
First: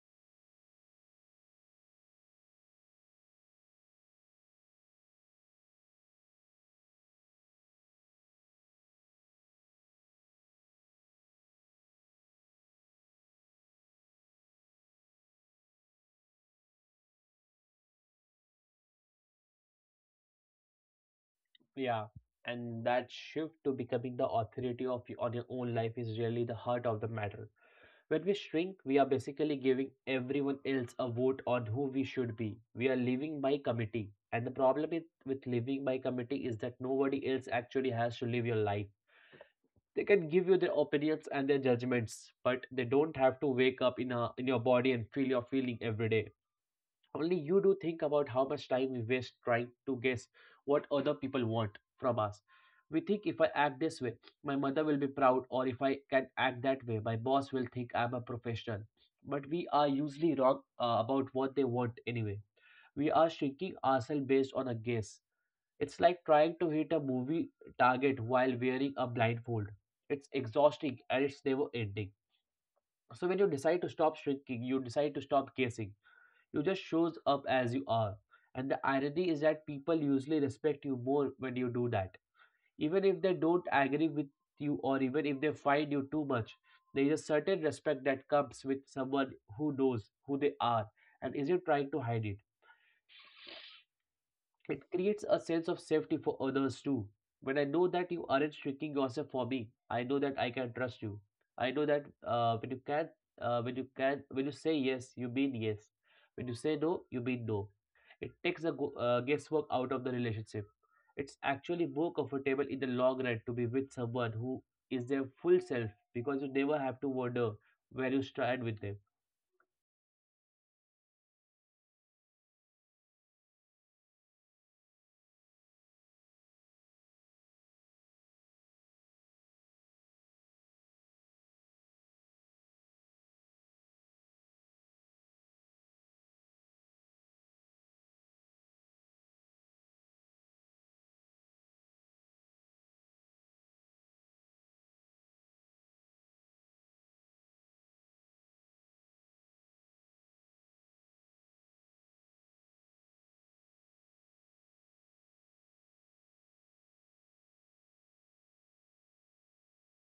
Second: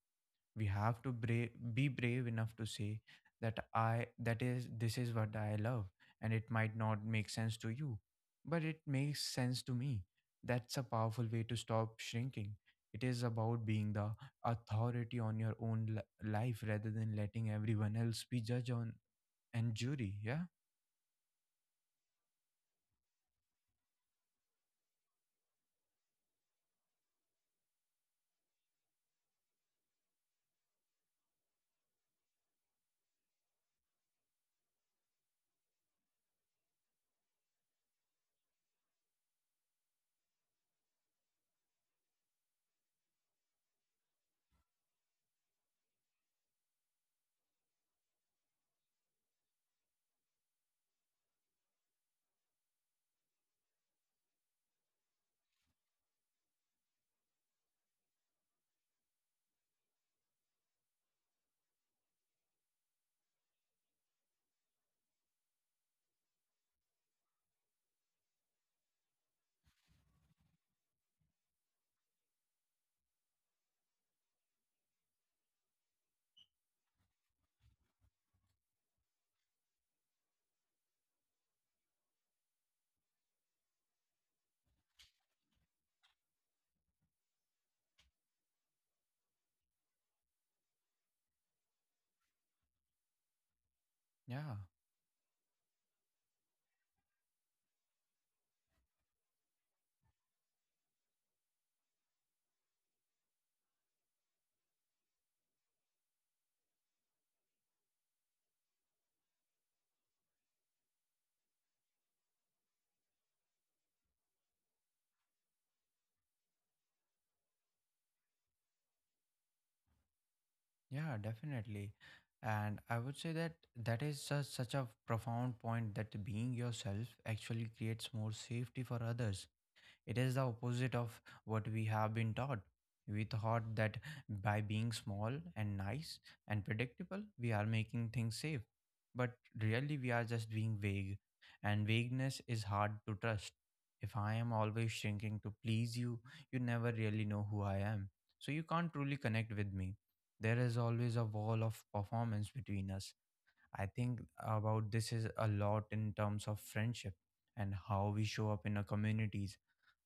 We have to be brave enough to say that I that is this is what I love, and it might not make sense to you, but it makes sense to me. That's a powerful way to stop shrinking. It is about being the authority on your own life rather than letting everyone else be judge on and jury. Yeah
Yeah, and that shift to becoming the authority of on your own life is really the heart of the matter. When we shrink, we are basically giving everyone else a vote on who we should be. We are living by committee. And the problem is, with living by committee is that nobody else actually has to live your life. They can give you their opinions and their judgments, but they don't have to wake up in your body and feel your feeling every day. Only you do think about how much time we waste trying to guess what other people want from us. We think if I act this way, my mother will be proud, or if I can act that way, my boss will think I'm a professional. But we are usually wrong about what they want anyway. We are shrinking ourselves based on a guess. It's like trying to hit a movie target while wearing a blindfold. It's exhausting and it's never ending. So when you decide to stop shrinking, you decide to stop guessing. You just shows up as you are. And the irony is that people usually respect you more when you do that. Even if they don't agree with you, or even if they find you too much, there is a certain respect that comes with someone who knows who they are and isn't trying to hide it.
yeah
It creates a sense of safety for others too. When I know that you aren't shrinking yourself for me, I know that I can trust you. I know that when you can, when you say yes, you mean yes. When you say no, you mean no. It takes the guesswork out of the relationship. It's actually more comfortable in the long run to be with someone who is their full self because you never have to wonder where you stand with them.
Yeah, definitely. And I would say that that is such a profound point, that being yourself actually creates more safety for others. It is the opposite of what we have been taught. We thought that by being small and nice and predictable, we are making things safe. But really, we are just being vague, and vagueness is hard to trust. If I am always shrinking to please you, you never really know who I am. So you can't truly connect with me. There is always a wall of performance between us. I think about this is a lot in terms of friendship, and how we show up in our communities.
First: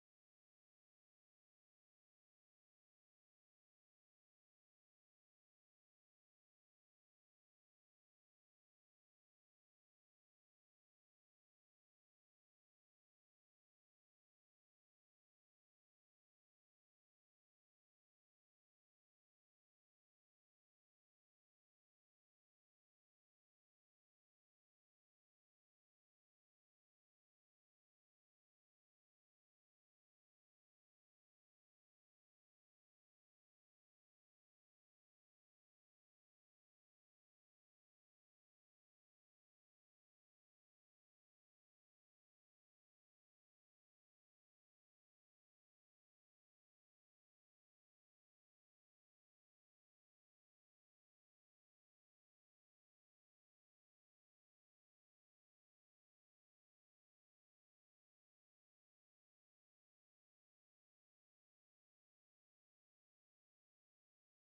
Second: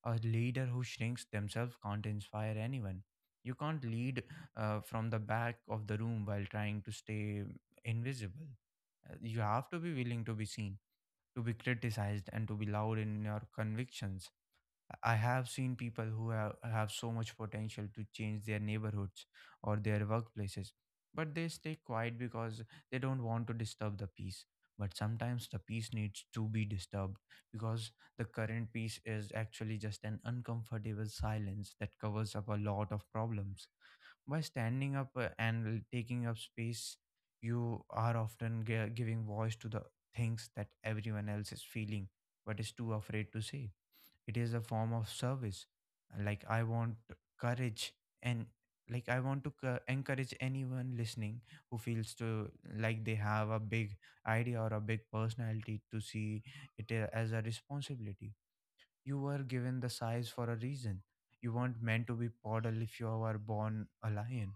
A leader who shrinks themselves can't inspire anyone. You can't lead from the back of the room while trying to stay invisible. You have to be willing to be seen, to be criticized, and to be loud in your convictions. I have seen people who have so much potential to change their neighborhoods or their workplaces, but they stay quiet because they don't want to disturb the peace. But sometimes the peace needs to be disturbed because the current peace is actually just an uncomfortable silence that covers up a lot of problems. By standing up, and taking up space, you are often giving voice to the things that everyone else is feeling but is too afraid to say. It is a form of service. Like, I want courage. And like, I want to encourage anyone listening who feels to, like, they have a big idea or a big personality to see it as a responsibility. You were given the size for a reason. You weren't meant to be paddle if you were born a lion.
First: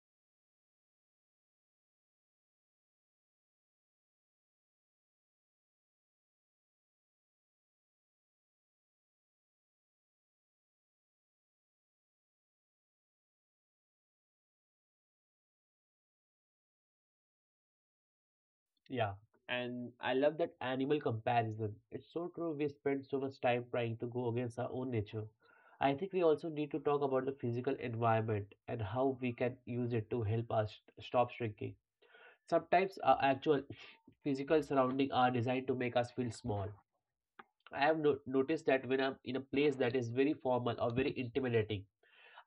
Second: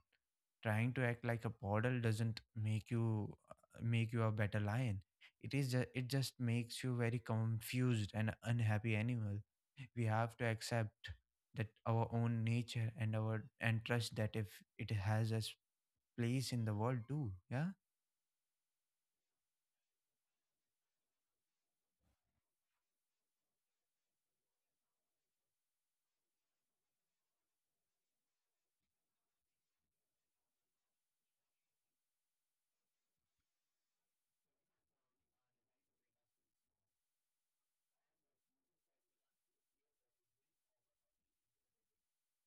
Trying to act like a poodle doesn't make you make you a better lion. It just makes you very confused and unhappy animal. We have to accept that our own nature, and our and trust that if it has a place in the world too. Yeah.
Yeah, and I love that animal comparison. It's so true. We spend so much time trying to go against our own nature. I think we also need to talk about the physical environment and how we can use it to help us stop shrinking. Sometimes our actual physical surroundings are designed to make us feel small. I have noticed that when I'm in a place that is very formal or very intimidating,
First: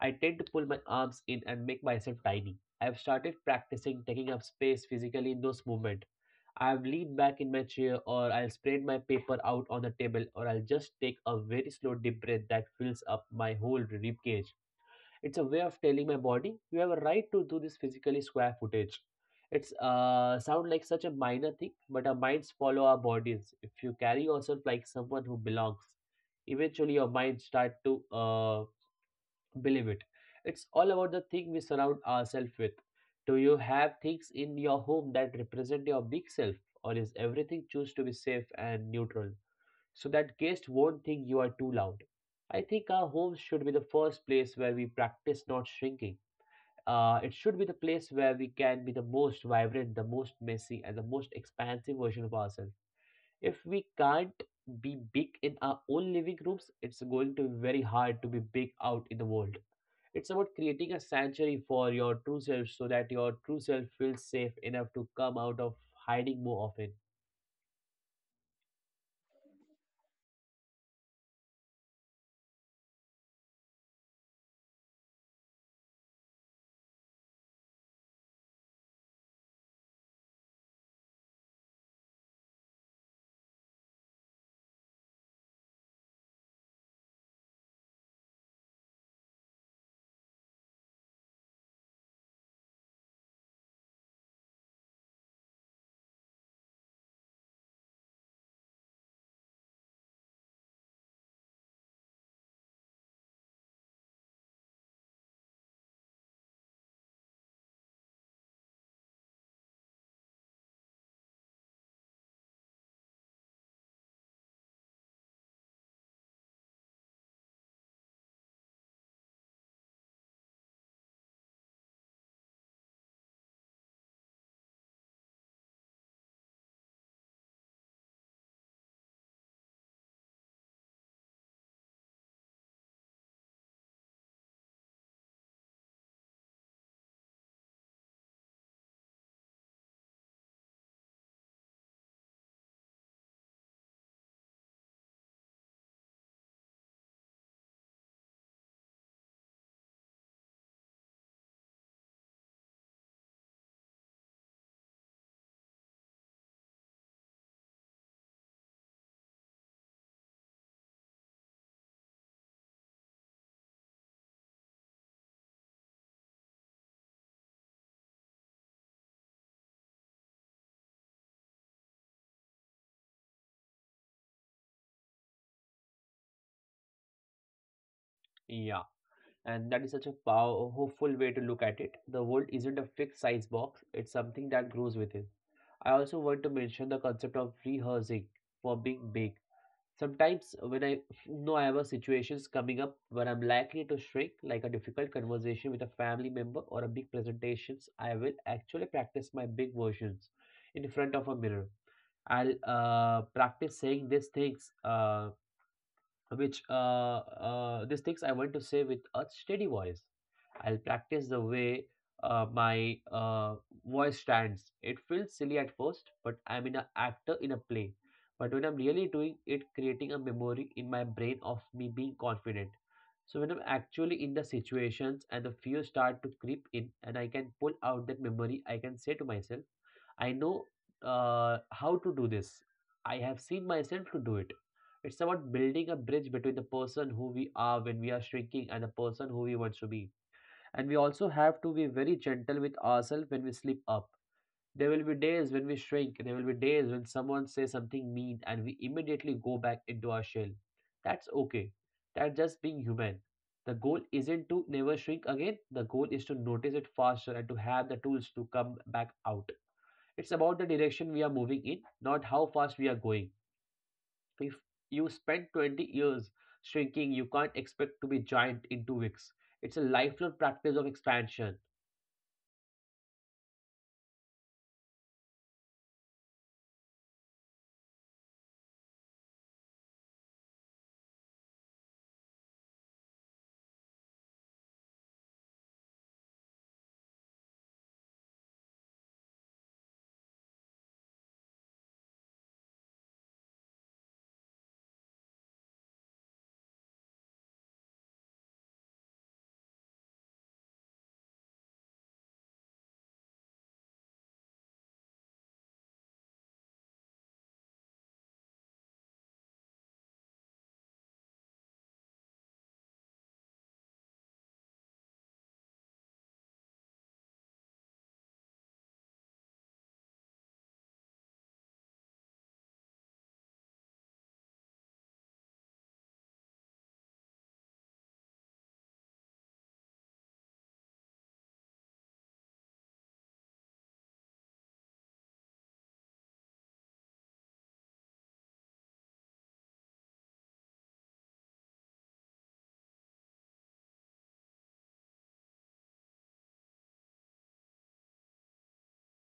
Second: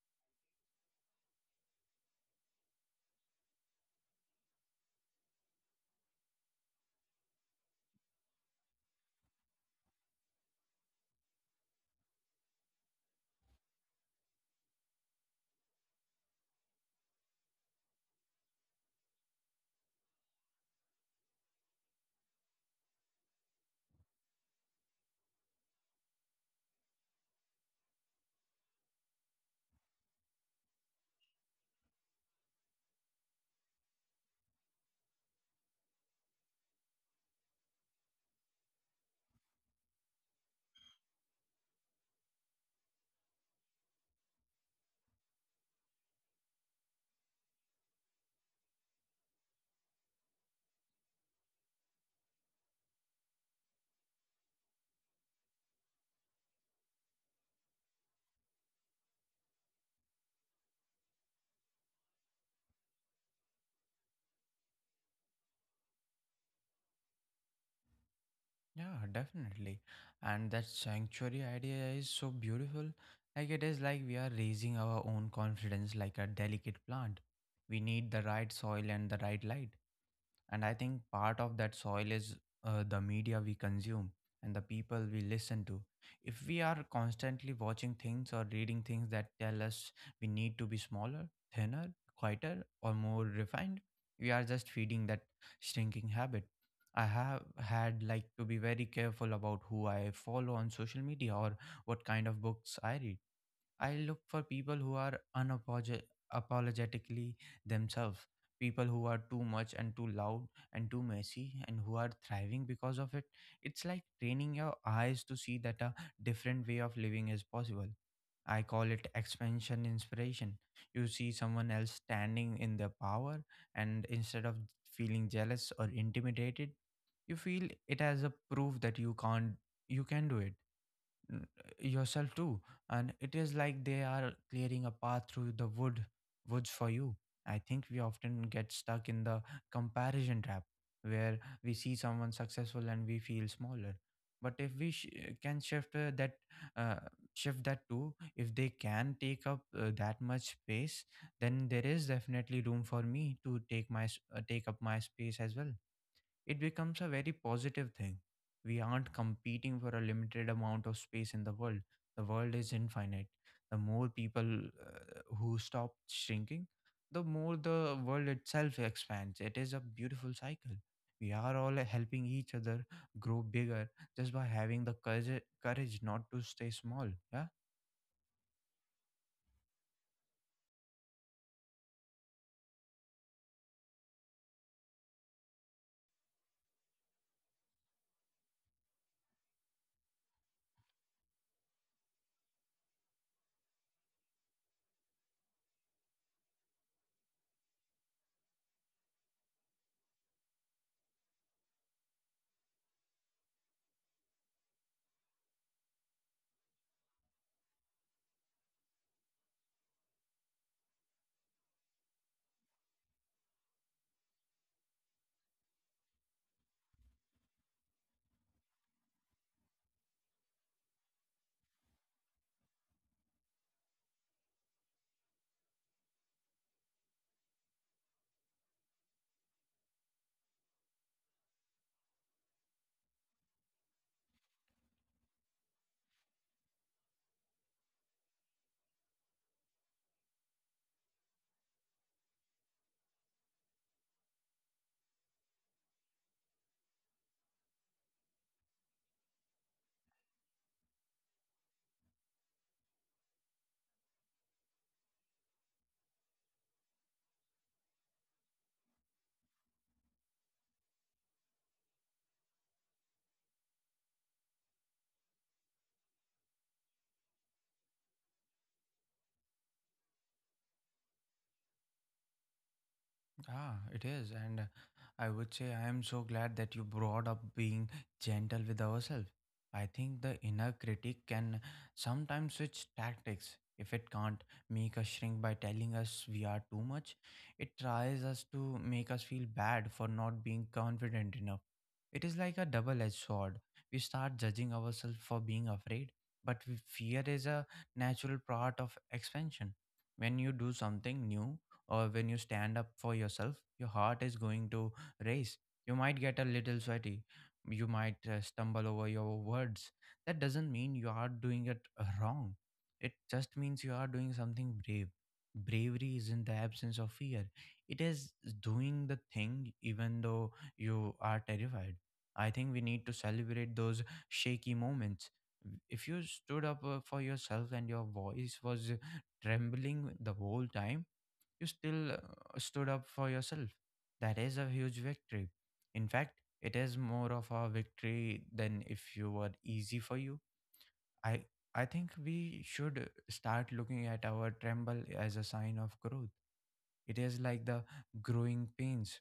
I tend to pull my arms in and make myself tiny. I've started practicing taking up space physically in those moments. I've leaned back in my chair, or I'll spread my paper out on the table, or I'll just take a very slow deep breath that fills up my whole rib cage. It's a way of telling my body, you have a right to do this physically square footage. It's sound like such a minor thing, but our minds follow our bodies. If you carry yourself like someone who belongs, eventually your mind start to believe it. It's all about the thing we surround ourselves with. Do you have things in your home that represent your big self, or is everything choose to be safe and neutral so that guests won't think you are too loud? I think our homes should be the first place where we practice not shrinking. It should be the place where we can be the most vibrant, the most messy, and the most expansive version of ourselves. If we can't be big in our own living rooms, it's going to be very hard to be big out in the world. It's about creating a sanctuary for your true self so that your true self feels safe enough to come out of hiding more often.
Yeah, definitely. And that sanctuary idea is so beautiful. Like, it is like we are raising our own confidence like a delicate plant. We need the right soil and the right light. And I think part of that soil is the media we consume and the people we listen to. If we are constantly watching things or reading things that tell us we need to be smaller, thinner, quieter, or more refined, we are just feeding that shrinking habit. I have had like to be very careful about who I follow on social media or what kind of books I read. I look for people who are unapologetically themselves, people who are too much and too loud and too messy, and who are thriving because of it. It's like training your eyes to see that a different way of living is possible. I call it expansion inspiration. You see someone else standing in their power, and instead of feeling jealous or intimidated, you feel it as a proof that you can't you can do it n- yourself too. And it is like they are clearing a path through the woods for you. I think we often get stuck in the comparison trap, where we see someone successful and we feel smaller. But if we sh- can shift that uh, shift that too. If they can take up that much space, then there is definitely room for me to take up my space as well. It becomes a very positive thing. We aren't competing for a limited amount of space in the world. The world is infinite. The more people who stop shrinking, the more the world itself expands. It is a beautiful cycle. We are all helping each other grow bigger just by having the courage not to stay small. Yeah.
Yeah. And that is such a hopeful way to look at it. The world isn't a fixed size box, it's something that grows within. I also want to mention the concept of rehearsing for being big. Sometimes, when I know I have a situations coming up where I'm likely to shrink, like a difficult conversation with a family member or a big presentations, I will actually practice my big versions in front of a mirror. I'll practice saying these things, which these things I want to say with a steady voice. I'll practice the way my voice stands. It feels silly at first, but I'm in an actor in a play. But when I'm really doing it, creating a memory in my brain of me being confident. So when I'm actually in the situations and the fear start to creep in, and I can pull out that memory, I can say to myself I know how to do this. I have seen myself to do it. It's about building a bridge between the person who we are when we are shrinking and the person who we want to be. And we also have to be very gentle with ourselves when we slip up. There will be days when we shrink, there will be days when someone says something mean and we immediately go back into our shell. That's okay. That's just being human. The goal isn't to never shrink again, the goal is to notice it faster and to have the tools to come back out. It's about the direction we are moving in, not how fast we are going. If you spend 20 years shrinking, you can't expect to be giant in 2 weeks. It's a lifelong practice of expansion.
Ah, it is. And I would say I am so glad that you brought up being gentle with ourselves. I think the inner critic can sometimes switch tactics. If it can't make us shrink by telling us we are too much, it tries us to make us feel bad for not being confident enough. It is like a double edged sword. We start judging ourselves for being afraid, but fear is a natural part of expansion. When you do something new or when you stand up for yourself, your heart is going to race. You might get a little sweaty. You might stumble over your words. That doesn't mean you are doing it wrong. It just means you are doing something brave. Bravery isn't the absence of fear, it is doing the thing even though you are terrified. I think we need to celebrate those shaky moments. If you stood up for yourself and your voice was trembling the whole time, you still stood up for yourself. That is a huge victory. In fact, it is more of a victory than if you were easy for you. I I think we should start looking at our tremble as a sign of growth. It is like the growing pains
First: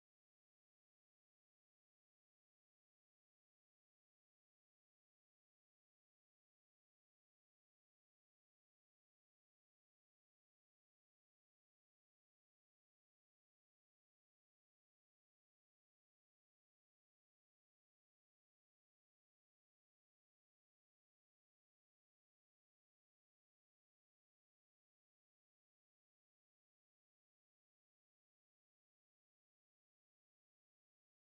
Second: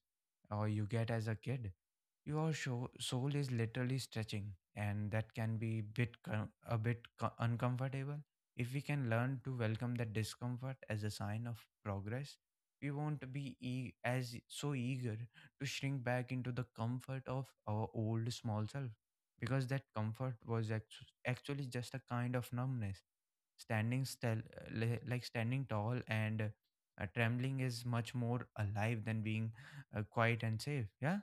or you get as a kid. Your soul is literally stretching, and that can be a bit uncomfortable. If we can learn to welcome that discomfort as a sign of progress, we won't be as so eager to shrink back into the comfort of our old small self, because that comfort was actually just a kind of numbness. Standing still, like standing tall and trembling is much more alive than being quiet and safe. Yeah.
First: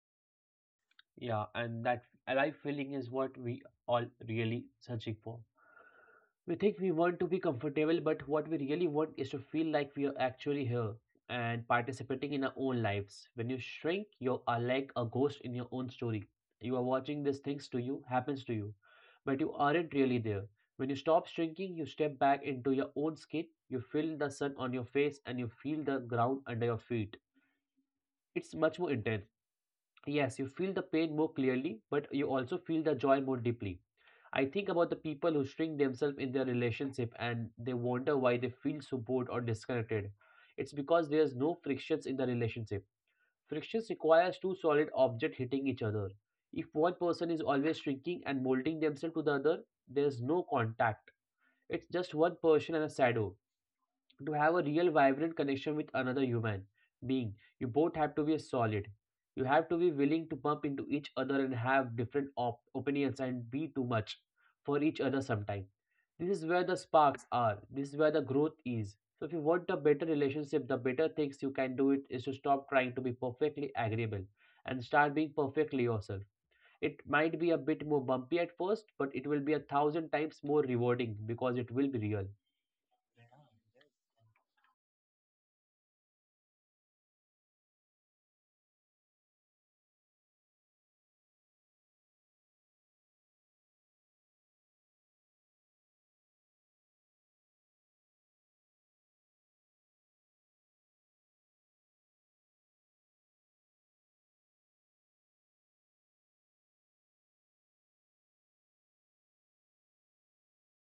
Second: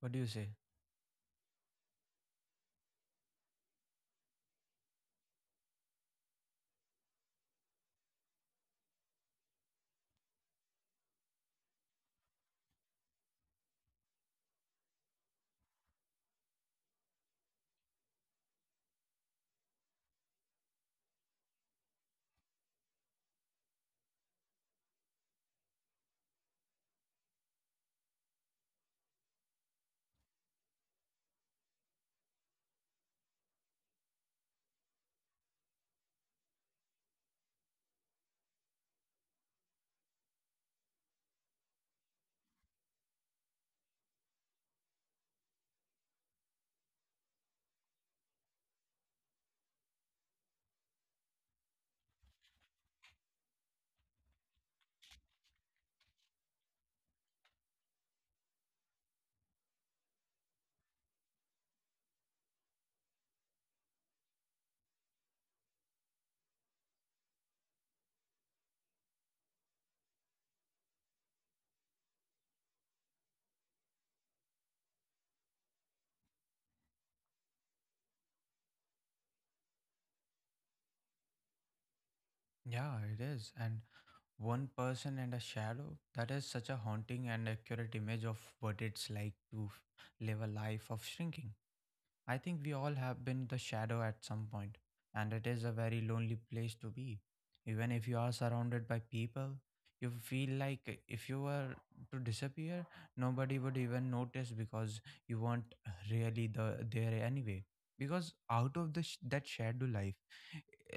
What do you say?
Yeah, and that alive feeling is what we all really searching for. We think we want to be comfortable, but what we really want is to feel like we are actually here and participating in our own lives. When you shrink, you are like a ghost in your own story. You are watching these things to you, happens to you, but you aren't really there. When you stop shrinking, you step back into your own skin, you feel the sun on your face, and you feel the ground under your feet. It's much more intense. Yes, you feel the pain more clearly, but you also feel the joy more deeply. I think about the people who shrink themselves in their relationship and they wonder why they feel so bored or disconnected. It's because there's no frictions in the relationship. Frictions requires two solid objects hitting each other. If one person is always shrinking and molding themselves to the other, there's no contact. It's just one person and a shadow to have a real vibrant connection with another human being. You both have to be solid. You have to be willing to bump into each other and have different opinions and be too much for each other sometime. This is where the sparks are. This is where the growth is, so if you want a better relationship, the better things you can do it is to stop trying to be perfectly agreeable and start being perfectly yourself. It might be a bit more bumpy at first, but it will be a thousand times more rewarding because it will be real.
Yeah, it is. And one person and a shadow, that is such a haunting and accurate image of what it's like to live a life of shrinking. I think we all have been the shadow at some point, and it is a very lonely place to be. Even if you are surrounded by people, you feel like if you were to disappear, nobody would even notice because you weren't really there anyway. Because out of the that shadow life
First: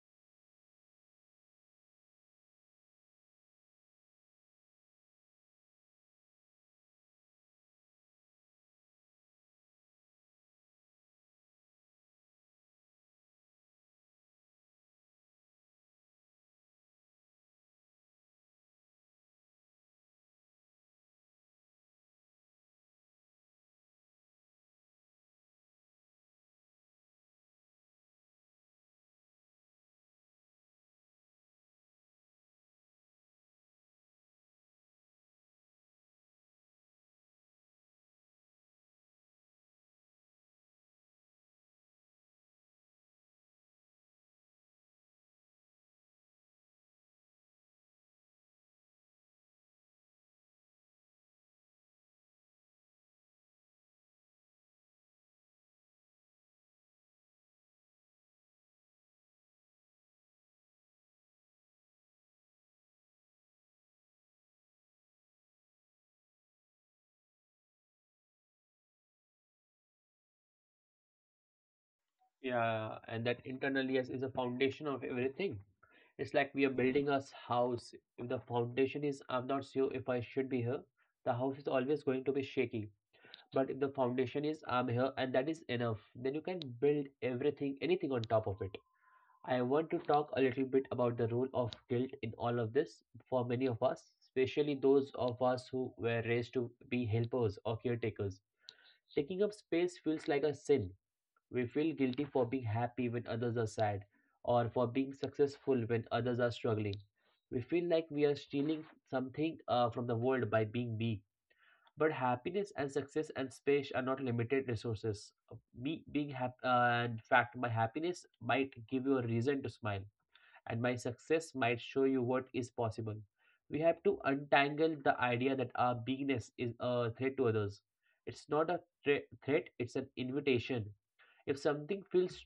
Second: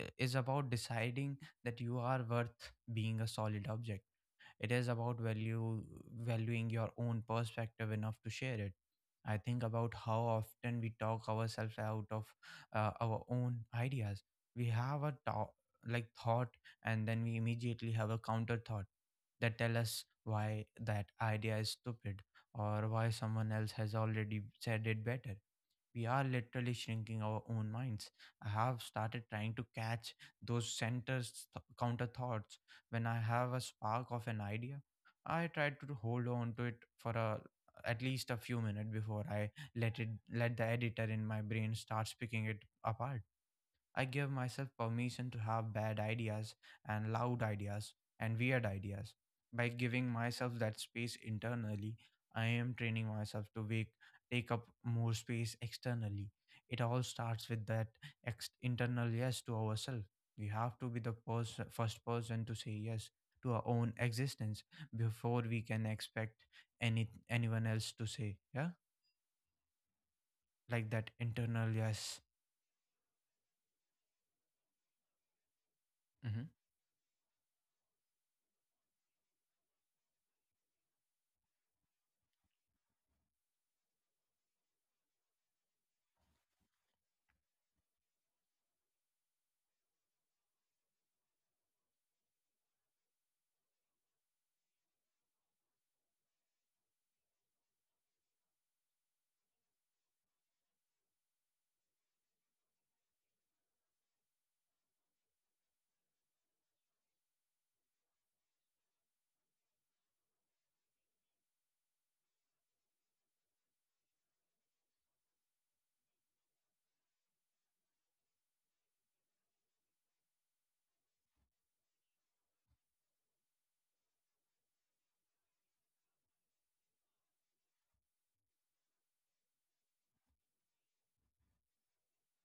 is about deciding that you are worth being a solid object. It is about value valuing your own perspective enough to share it. I think about how often we talk ourselves out of our own ideas. We have a thought, like thought, and then we immediately have a counter thought that tell us why that idea is stupid or why someone else has already said it better. We are literally shrinking our own minds. I have started trying to catch those counter thoughts. When I have a spark of an idea, I try to hold on to it for a at least a few minutes before I let the editor in my brain start picking it apart. I give myself permission to have bad ideas, and loud ideas, and weird ideas. By giving myself that space internally, I am training myself to take up more space externally. It all starts with that internal yes to ourselves. We have to be the first person to say yes to our own existence before we can expect anyone else to say yeah. Like, that internal yes.
Yeah, and that internal yes is a foundation of everything. It's
Mm-hmm.
like we are building a house. If the foundation is, I'm not sure if I should be here, the house is always going to be shaky. But if the foundation is, I'm here and that is enough, then you can build everything, anything on top of it. I want to talk a little bit about the role of guilt in all of this for many of us, especially those of us who were raised to be helpers or caretakers. Taking up space feels like a sin. We feel guilty for being happy when others are sad, or for being successful when others are struggling. We feel like we are stealing something from the world by being me. But happiness and success and space are not limited resources. Me being happy, in fact, my happiness might give you a reason to smile, and my success might show you what is possible. We have to untangle the idea that our beingness is a threat to others. It's not a threat; it's an invitation. If something feels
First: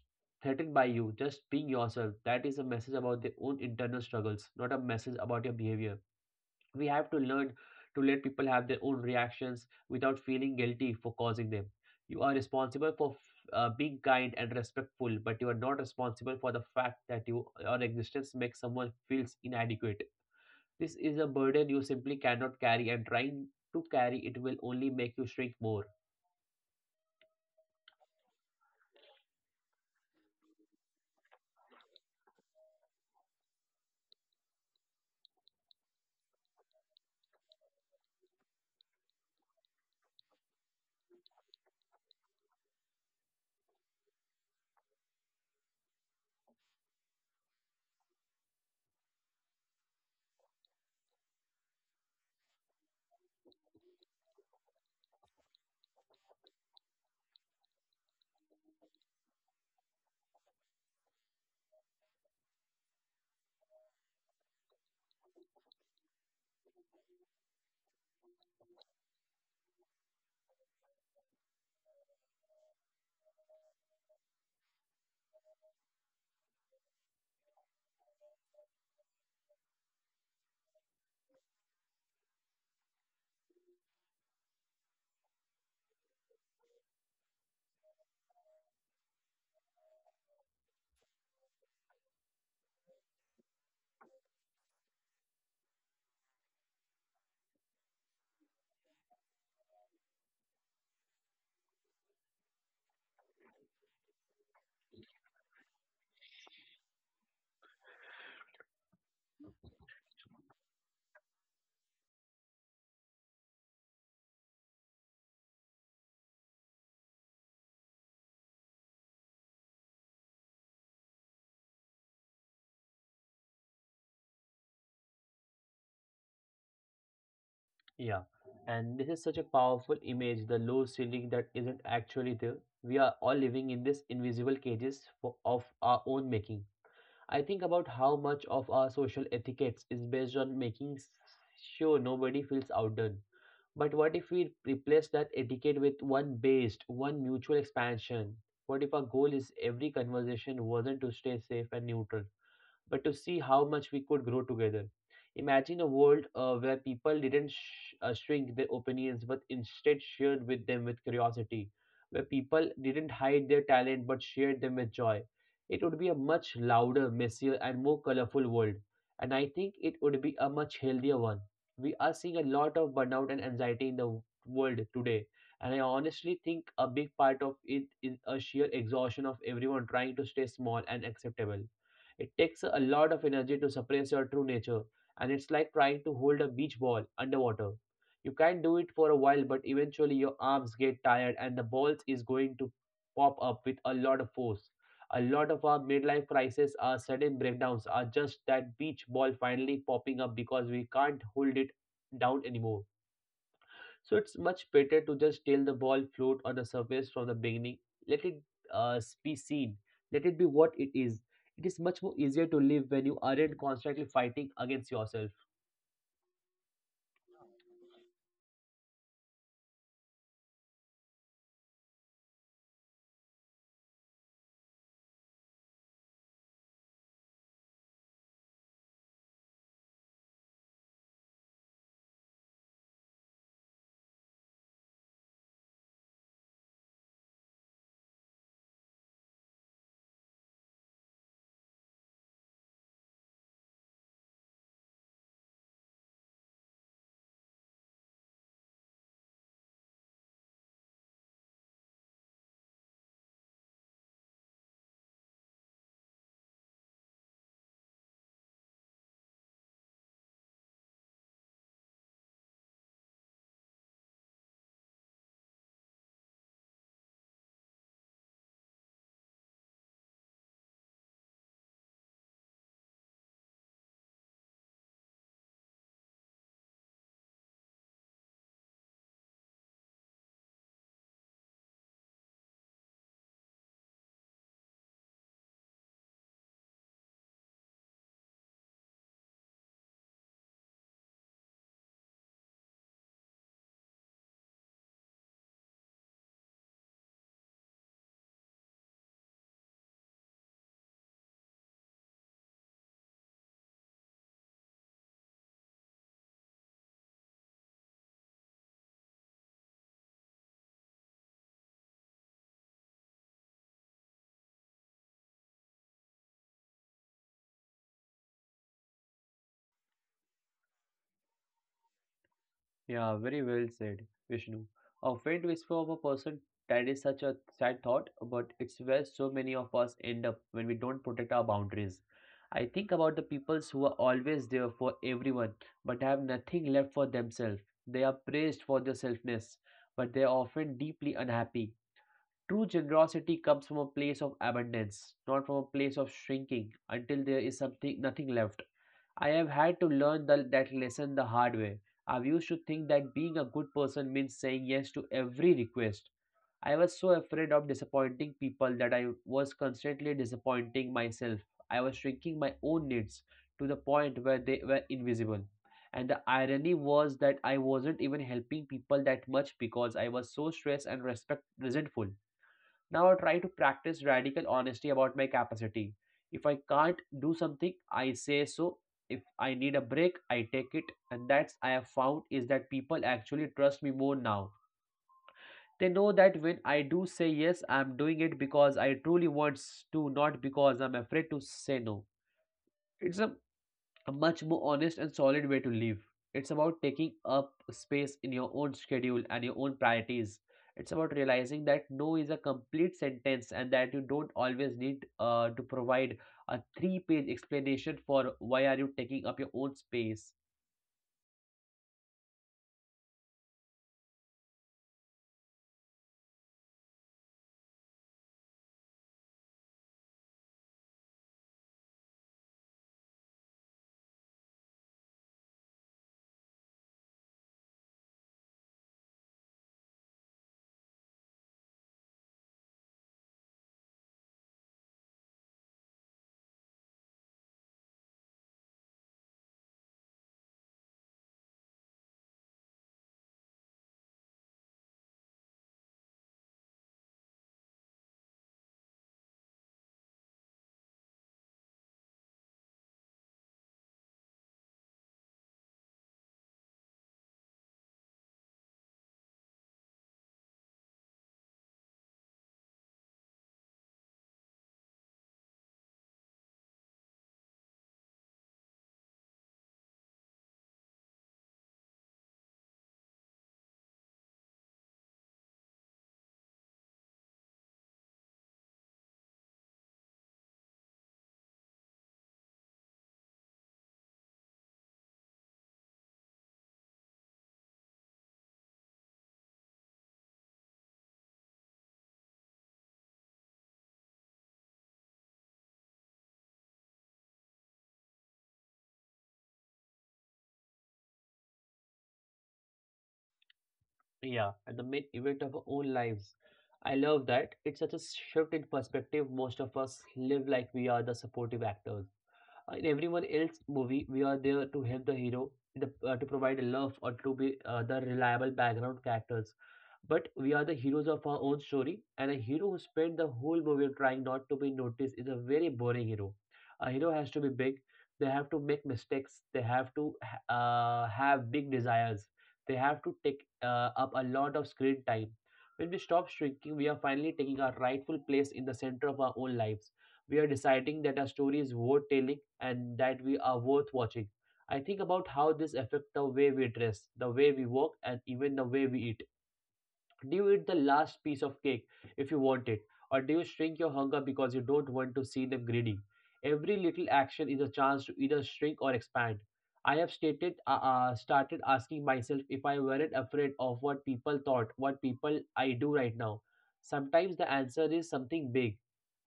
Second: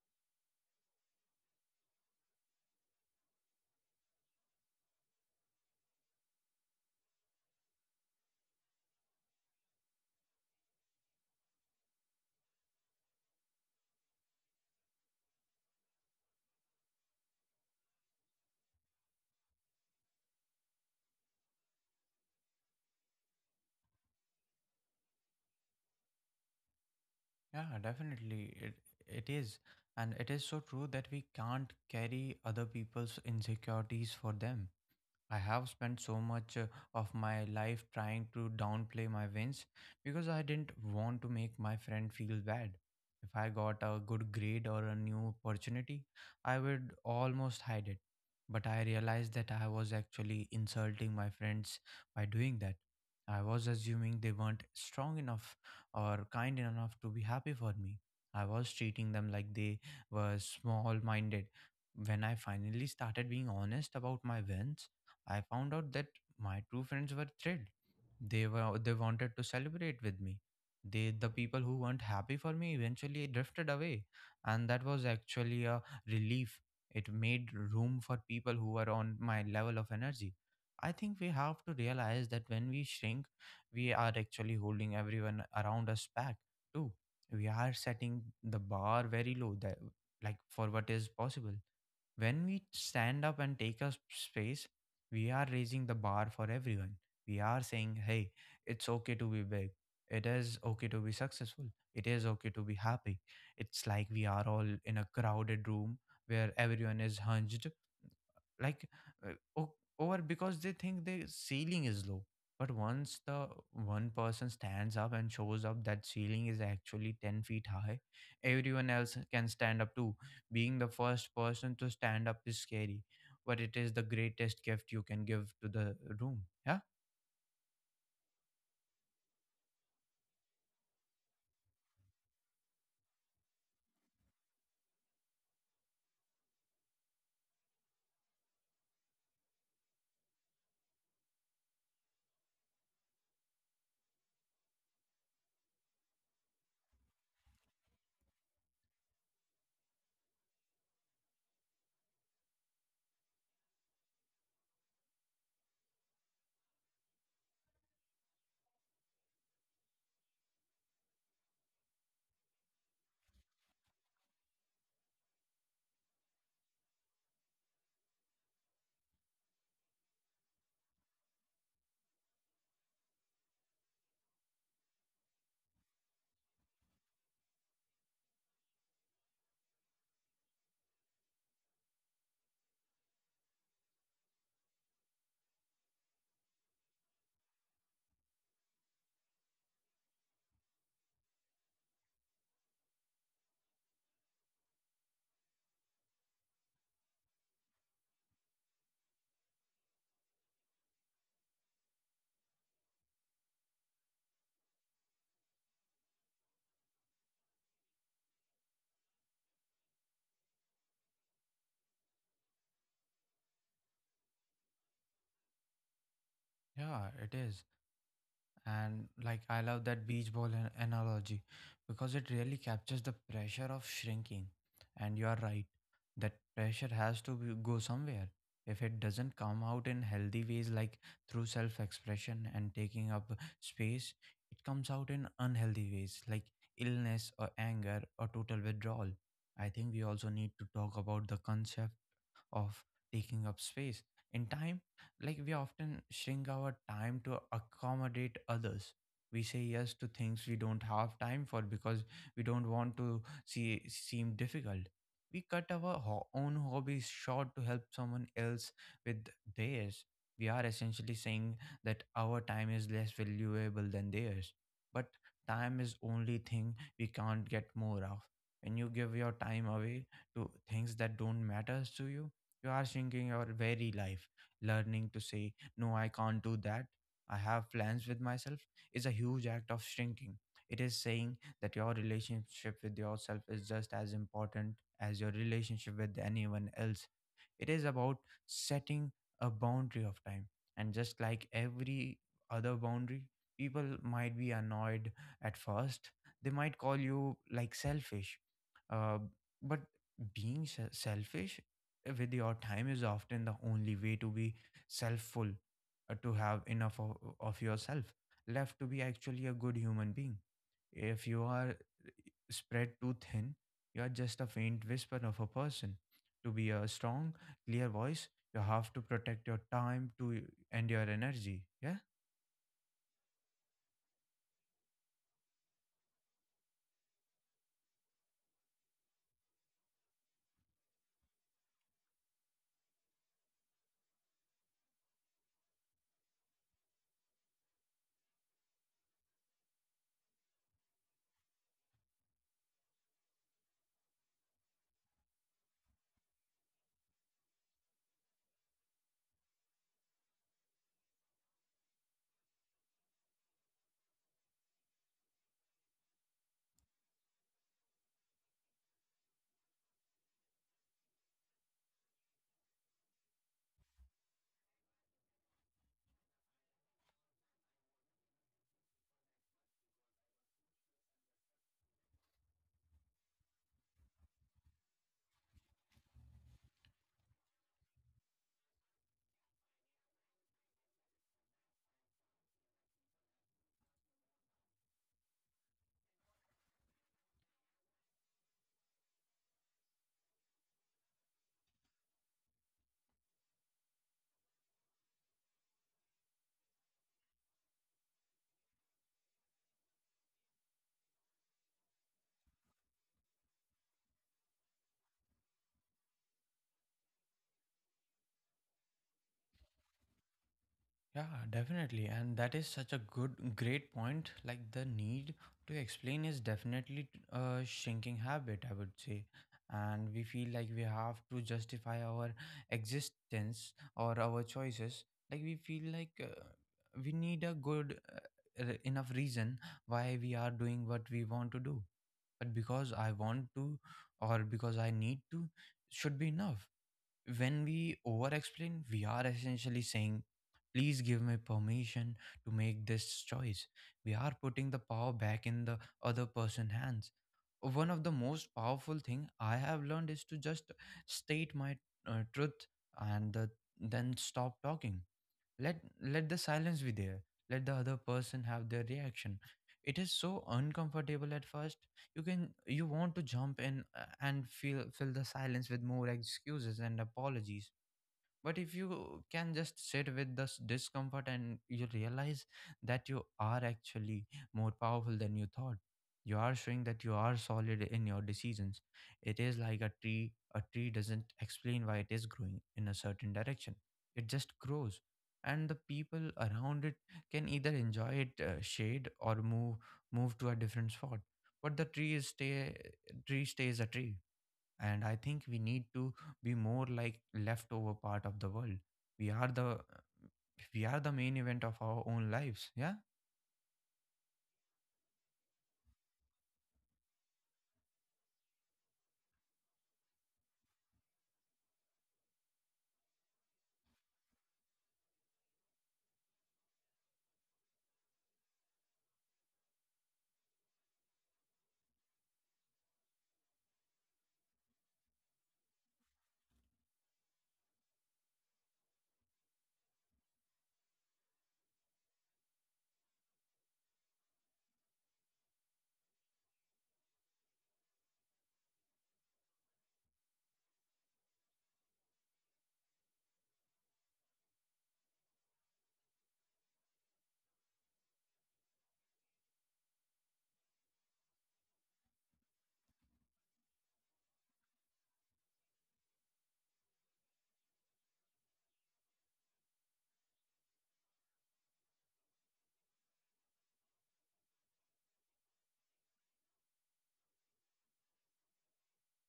threatened by you, just being yourself, that is a message about their own internal struggles, not a message about your behavior. We have to learn to let people have their own reactions without feeling guilty for causing them. You are responsible for being kind and respectful, but you are not responsible for the fact that you, your existence makes someone feels inadequate. This is a burden you simply cannot carry, and trying to carry it will only make you shrink more.
Yeah, definitely. It is. And it is so true that we can't carry other people's insecurities for them. I have spent so much of my life trying to downplay my wins because I didn't want to make my friend feel bad. If I got a good grade or a new opportunity, I would almost hide it. But I realized that I was actually insulting my friends by doing that. I was assuming they weren't strong enough or kind enough to be happy for me. I was treating them like they were small minded. When I finally started being honest about my wins, I found out that my two friends were thrilled. They wanted to celebrate with me. The people who weren't happy for me eventually drifted away, and that was actually a relief. It made room for people who were on my level of energy. I think we have to realize that when we shrink, we are actually holding everyone around us back too. We are setting the bar very low, that like for what is possible. When we stand up and take up space, we are raising the bar for everyone. We are saying, hey, it's okay to be big. It is okay to be successful. It is okay to be happy. It's like we are all in a crowded room where everyone is hunched, like uh, o- over, because they think the ceiling is low. But once the one person stands up and shows up, that ceiling is actually 10 feet high. Everyone else can stand up too. Being the first person to stand up is scary, but it is the greatest gift you can give to the room. Yeah.
Yeah, and this is such a powerful image, the low ceiling that isn't actually there. We are all living in this invisible cages for, of our own making. I think about how much of our social etiquettes is based on making sure nobody feels outdone. But what if we replace that etiquette with one based, one mutual expansion? What if our goal is every conversation wasn't to stay safe and neutral, but to see how much we could grow together? Imagine a world where people didn't shrink their opinions but instead shared with them with curiosity, where people didn't hide their talent but shared them with joy. It would be a much louder, messier, and more colorful world, and I think it would be a much healthier one. We are seeing a lot of burnout and anxiety in the world today, and I honestly think a big part of it is a sheer exhaustion of everyone trying to stay small and acceptable. It takes a lot of energy to suppress your true nature, and it's like trying to hold a beach ball underwater. You can do it for a while, but eventually your arms get tired and the balls is going to pop up with a lot of force. A lot of our midlife crises, our sudden breakdowns, are just that beach ball finally popping up because we can't hold it down anymore. So it's much better to just tell the ball float on the surface from the beginning. Let it be seen. Let it be what it is. It is much more easier to live when you aren't constantly fighting against yourself.
Yeah, it is. And like, I love that beach ball analogy because it really captures the pressure of shrinking. And you are right, that pressure has go somewhere. If it doesn't come out in healthy ways, like through self expression and taking up space, it comes out in unhealthy ways, like illness or anger or total withdrawal. I think we also need to talk about the concept of taking up space in time. Like, we often shrink our time to accommodate others. We say yes to things we don't have time for because we don't want to see seem difficult. We cut our own hobbies short to help someone else with theirs. We are essentially saying that our time is less valuable than theirs, but time is only thing we can't get more of. When you give your time away to things that don't matter to you, you are shrinking your very life. Learning to say, no, I can't do that. I have plans with myself is a huge act of shrinking. It is saying that your relationship with yourself is just as important as your relationship with anyone else. It is about setting a boundary of time. And just like every other boundary, people might be annoyed at first. They might call you like selfish. Uh, but being selfish with your time is often the only way to be selfful, to have enough of yourself left to be actually a good human being. If you are spread too thin, you are just a faint whisper of a person. To be a strong, clear voice, you have to protect your time to and your energy. Yeah.
Yeah, very well said, Vishnu. A faint whisper of a person, that is such a sad thought, but it's where so many of us end up when we don't protect our boundaries. I think about the peoples who are always there for everyone, but have nothing left for themselves. They are praised for their selfness, but they are often deeply unhappy. True generosity comes from a place of abundance, not from a place of shrinking until there is something nothing left. I have had to learn that lesson the hard way. I used to think that being a good person means saying yes to every request. I was so afraid of disappointing people that I was constantly disappointing myself. I was shrinking my own needs to the point where they were invisible. And the irony was that I wasn't even helping people that much because I was so stressed and respect resentful. Now I try to practice radical honesty about my capacity. If I can't do something, I say so. If I need a break, I take it. And that's I have found is that people actually trust me more now. They know that when I do say yes, I'm doing it because I truly want to, not because I'm afraid to say no. It's a much more honest and solid way to live. It's about taking up space in your own schedule and your own priorities. It's about realizing that no is a complete sentence and that you don't always need to provide a three-page explanation for why are you taking up your own space.
Yeah, definitely. And that is such a good, great point. Like, the need to explain is definitely a shrinking habit, I would say. And we feel like we have to justify our existence or our choices. Like, we feel like we need a good enough reason why we are doing what we want to do. But because I want to or because I need to should be enough. When we over explain, we are essentially saying, please give me permission to make this choice. We are putting the power back in the other person's hands. One of the most powerful thing I have learned is to just state my truth and then stop talking. Let the silence be there. Let the other person have their reaction. It is so uncomfortable at first. You can you want to jump in and feel fill the silence with more excuses and apologies. But if you can just sit with this discomfort and you realize that you are actually more powerful than you thought, you are showing that you are solid in your decisions. It is like a tree. A tree doesn't explain why it is growing in a certain direction, it just grows. And the people around it can either enjoy it shade or move to a different spot. But the tree is stay tree stays a tree, and I think we need to be more like leftover part of the world. We are the we are the main event of our own lives. Yeah.
Yeah, and the main event of our own lives. I love that. It's such a shift in perspective. Most of us live like we are the supportive actors in everyone else's movie. We are there to help the hero, the, to provide love, or to be the reliable background characters. But we are the heroes of our own story, and a hero who spent the whole movie trying not to be noticed is a very boring hero. A hero has to be big. They have to make mistakes. They have to have big desires. They have to take up a lot of screen time. When we stop shrinking, we are finally taking our rightful place in the center of our own lives. We are deciding that our story is worth telling and that we are worth watching. I think about how this affects the way we dress, the way we walk, and even the way we eat. Do you eat the last piece of cake if you want it, or do you shrink your hunger because you don't want to see them greedy? Every little action is a chance to either shrink or expand. I have started asking myself, if I weren't afraid of what people thought, what people I do right now. Sometimes the answer is something big,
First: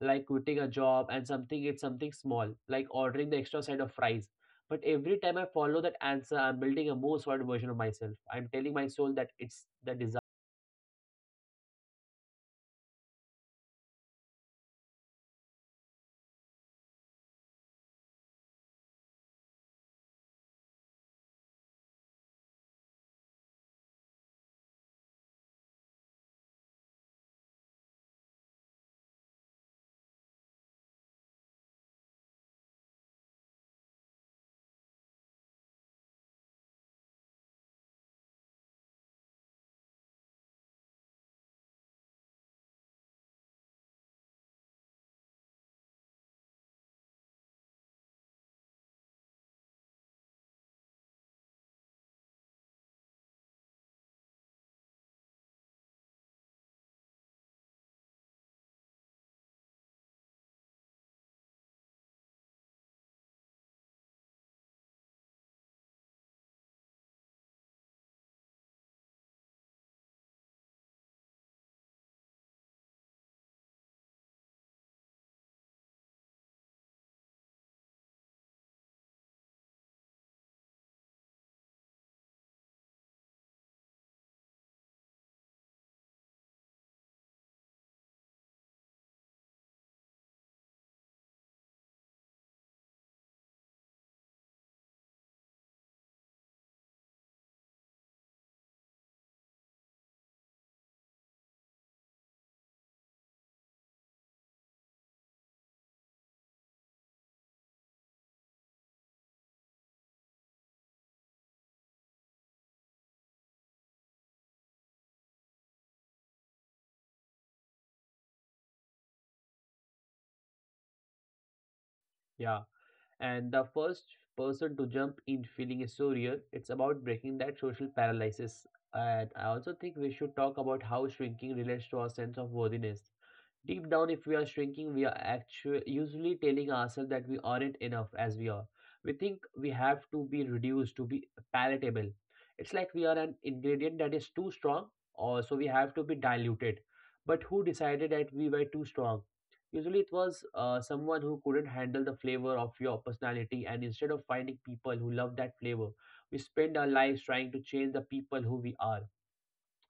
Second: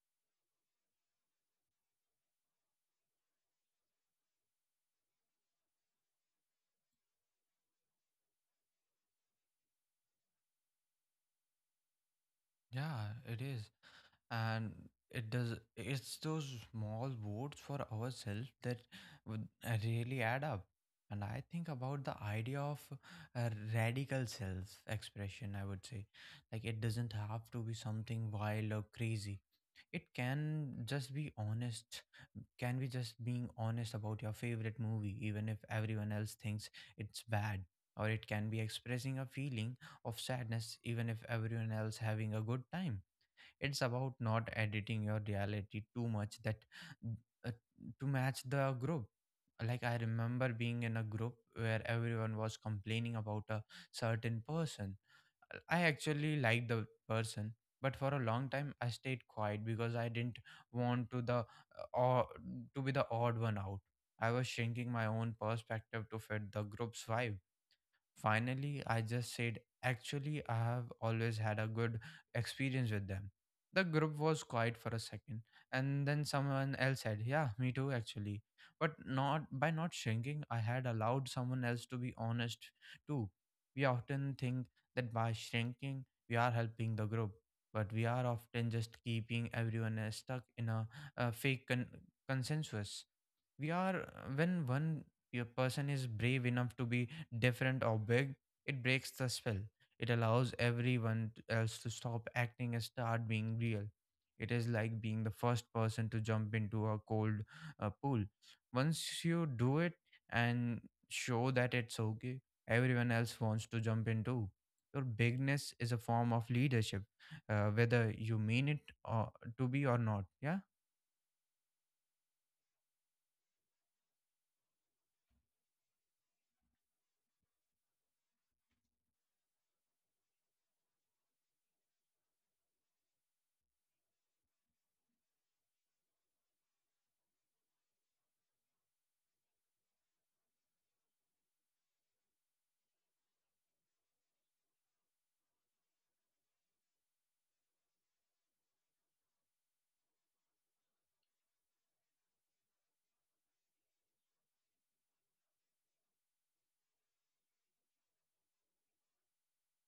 like quitting a job, and something it's something small, like ordering the extra side of fries. But every time I follow that answer, I'm building a more solid version of myself. I'm telling my soul that it's the desire.
Yeah, it is. And it does, it's those small votes for ourselves that would really add up. And I think about the idea of a radical self expression, I would say. Like, it doesn't have to be something wild or crazy. It can just be honest. Can be just being honest about your favorite movie, even if everyone else thinks it's bad? Or it can be expressing a feeling of sadness even if everyone else having a good time. It's about not editing your reality too much that uh, to match the group. Like, I remember being in a group where everyone was complaining about a certain person. I actually liked the person, but for a long time I stayed quiet because I didn't want to the or to be the odd one out. I was shrinking my own perspective to fit the group's vibe. Finally, I just said, actually, I have always had a good experience with them. The group was quiet for a second, and then someone else said, yeah, me too, actually. But not by not shrinking, I had allowed someone else to be honest too. We often think that by shrinking, we are helping the group, but we are often just keeping everyone else stuck in a fake consensus. We are when one your person is brave enough to be different or big, it breaks the spell. It allows everyone else to stop acting and start being real. It is like being the first person to jump into a cold pool. Once you do it and show that it's okay, everyone else wants to jump in too. Your bigness is a form of leadership, whether you mean it or to be or not. Yeah.
Yeah. And the first person to jump in feeling is so real. It's about breaking that social paralysis, and I also think we should talk about how shrinking relates to our sense of worthiness. Deep down, if we are shrinking, we are actually usually telling ourselves that we aren't enough as we are. We think we have to be reduced to be palatable. It's like we are an ingredient that is too strong, or so we have to be diluted. But who decided that we were too strong? Usually, it was someone who couldn't handle the flavor of your personality, and instead of finding people who love that flavor, we spend our lives trying to change the people who we are.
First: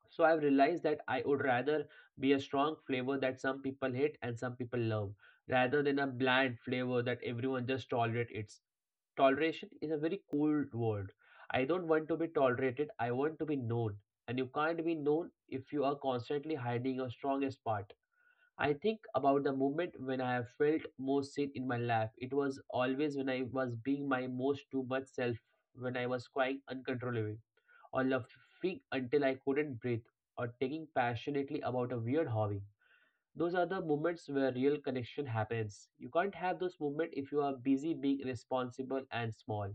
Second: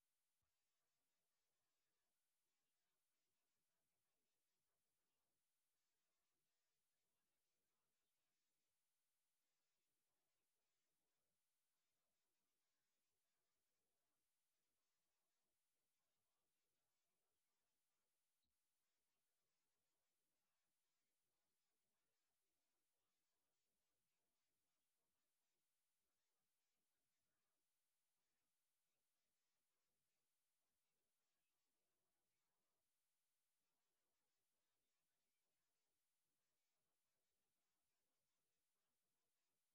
So I've realized that I would rather be a strong flavor that some people hate and some people love, rather than a bland flavor that everyone just tolerate. It's toleration is a very cold word. I don't want to be tolerated. I want to be known, and you can't be known if you are constantly hiding your strongest part. I think about the moment when I have felt most seen in my life. It was always when I was being my most too much self, when I was crying uncontrollably, or laughing until I couldn't breathe, or taking passionately about a weird hobby. Those are the moments where real connection happens. You can't have those moments if you are busy being responsible and small.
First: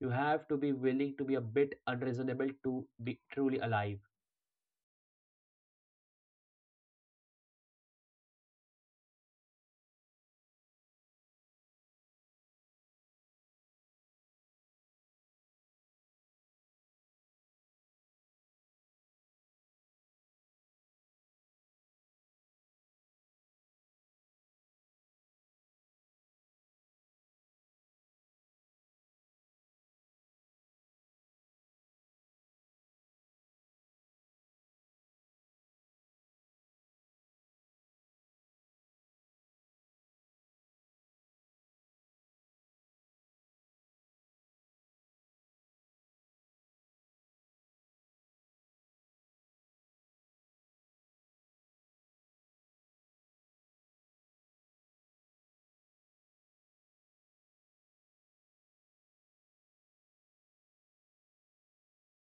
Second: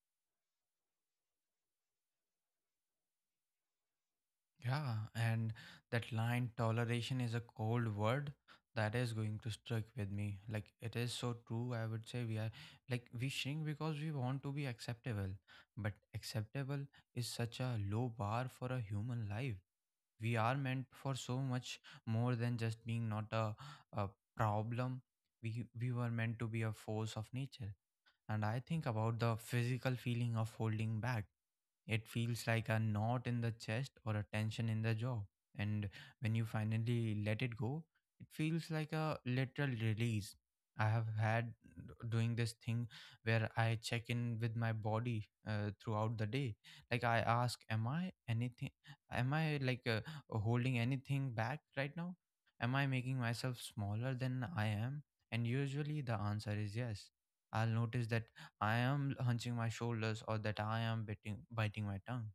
You have to be willing to be a bit unreasonable to be truly alive.
Yeah, and that line toleration is a cold word that is going to strike with me. Like, it is so true. I would say we are like we shrink because we want to be acceptable, but acceptable is such a low bar for a human life. We are meant for so much more than just being not a, a problem. We were meant to be a force of nature, and I think about the physical feeling of holding back. It feels like a knot in the chest or a tension in the jaw. And when you finally let it go, it feels like a literal release. I have had doing this thing where I check in with my body throughout the day. Like, I ask, am I anything? Am I like holding anything back right now? Am I making myself smaller than I am? And usually the answer is yes. I'll notice that I am hunching my shoulders or that I am biting my tongue.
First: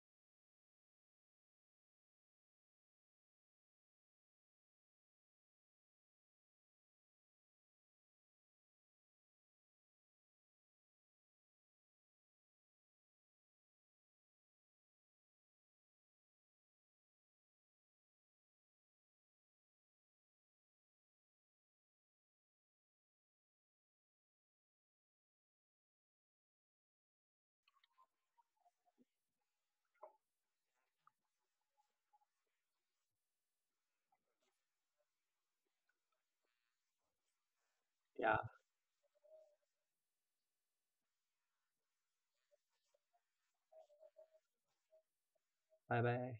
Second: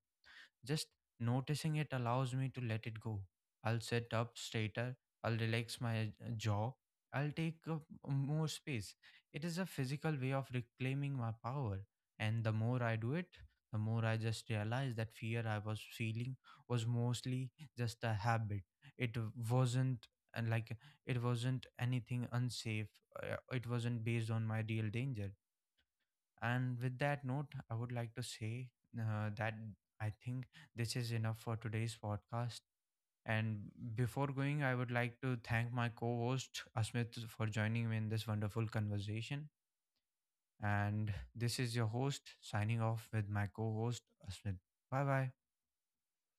Just noticing it allows me to let it go. I'll sit up straighter, I'll relax my jaw, I'll take up more space. It is a physical way of reclaiming my power. And the more I do it, the more I just realize that fear I was feeling was mostly just a habit. It wasn't and like it wasn't anything unsafe, it wasn't based on my real danger. And with that note, I would like to say that I think this is enough for today's podcast. And before going, I would like to thank my co host, Asmit, for joining me in this
Yeah,
wonderful conversation. And this is your host signing off with my co host, Asmit. Bye bye.
bye bye.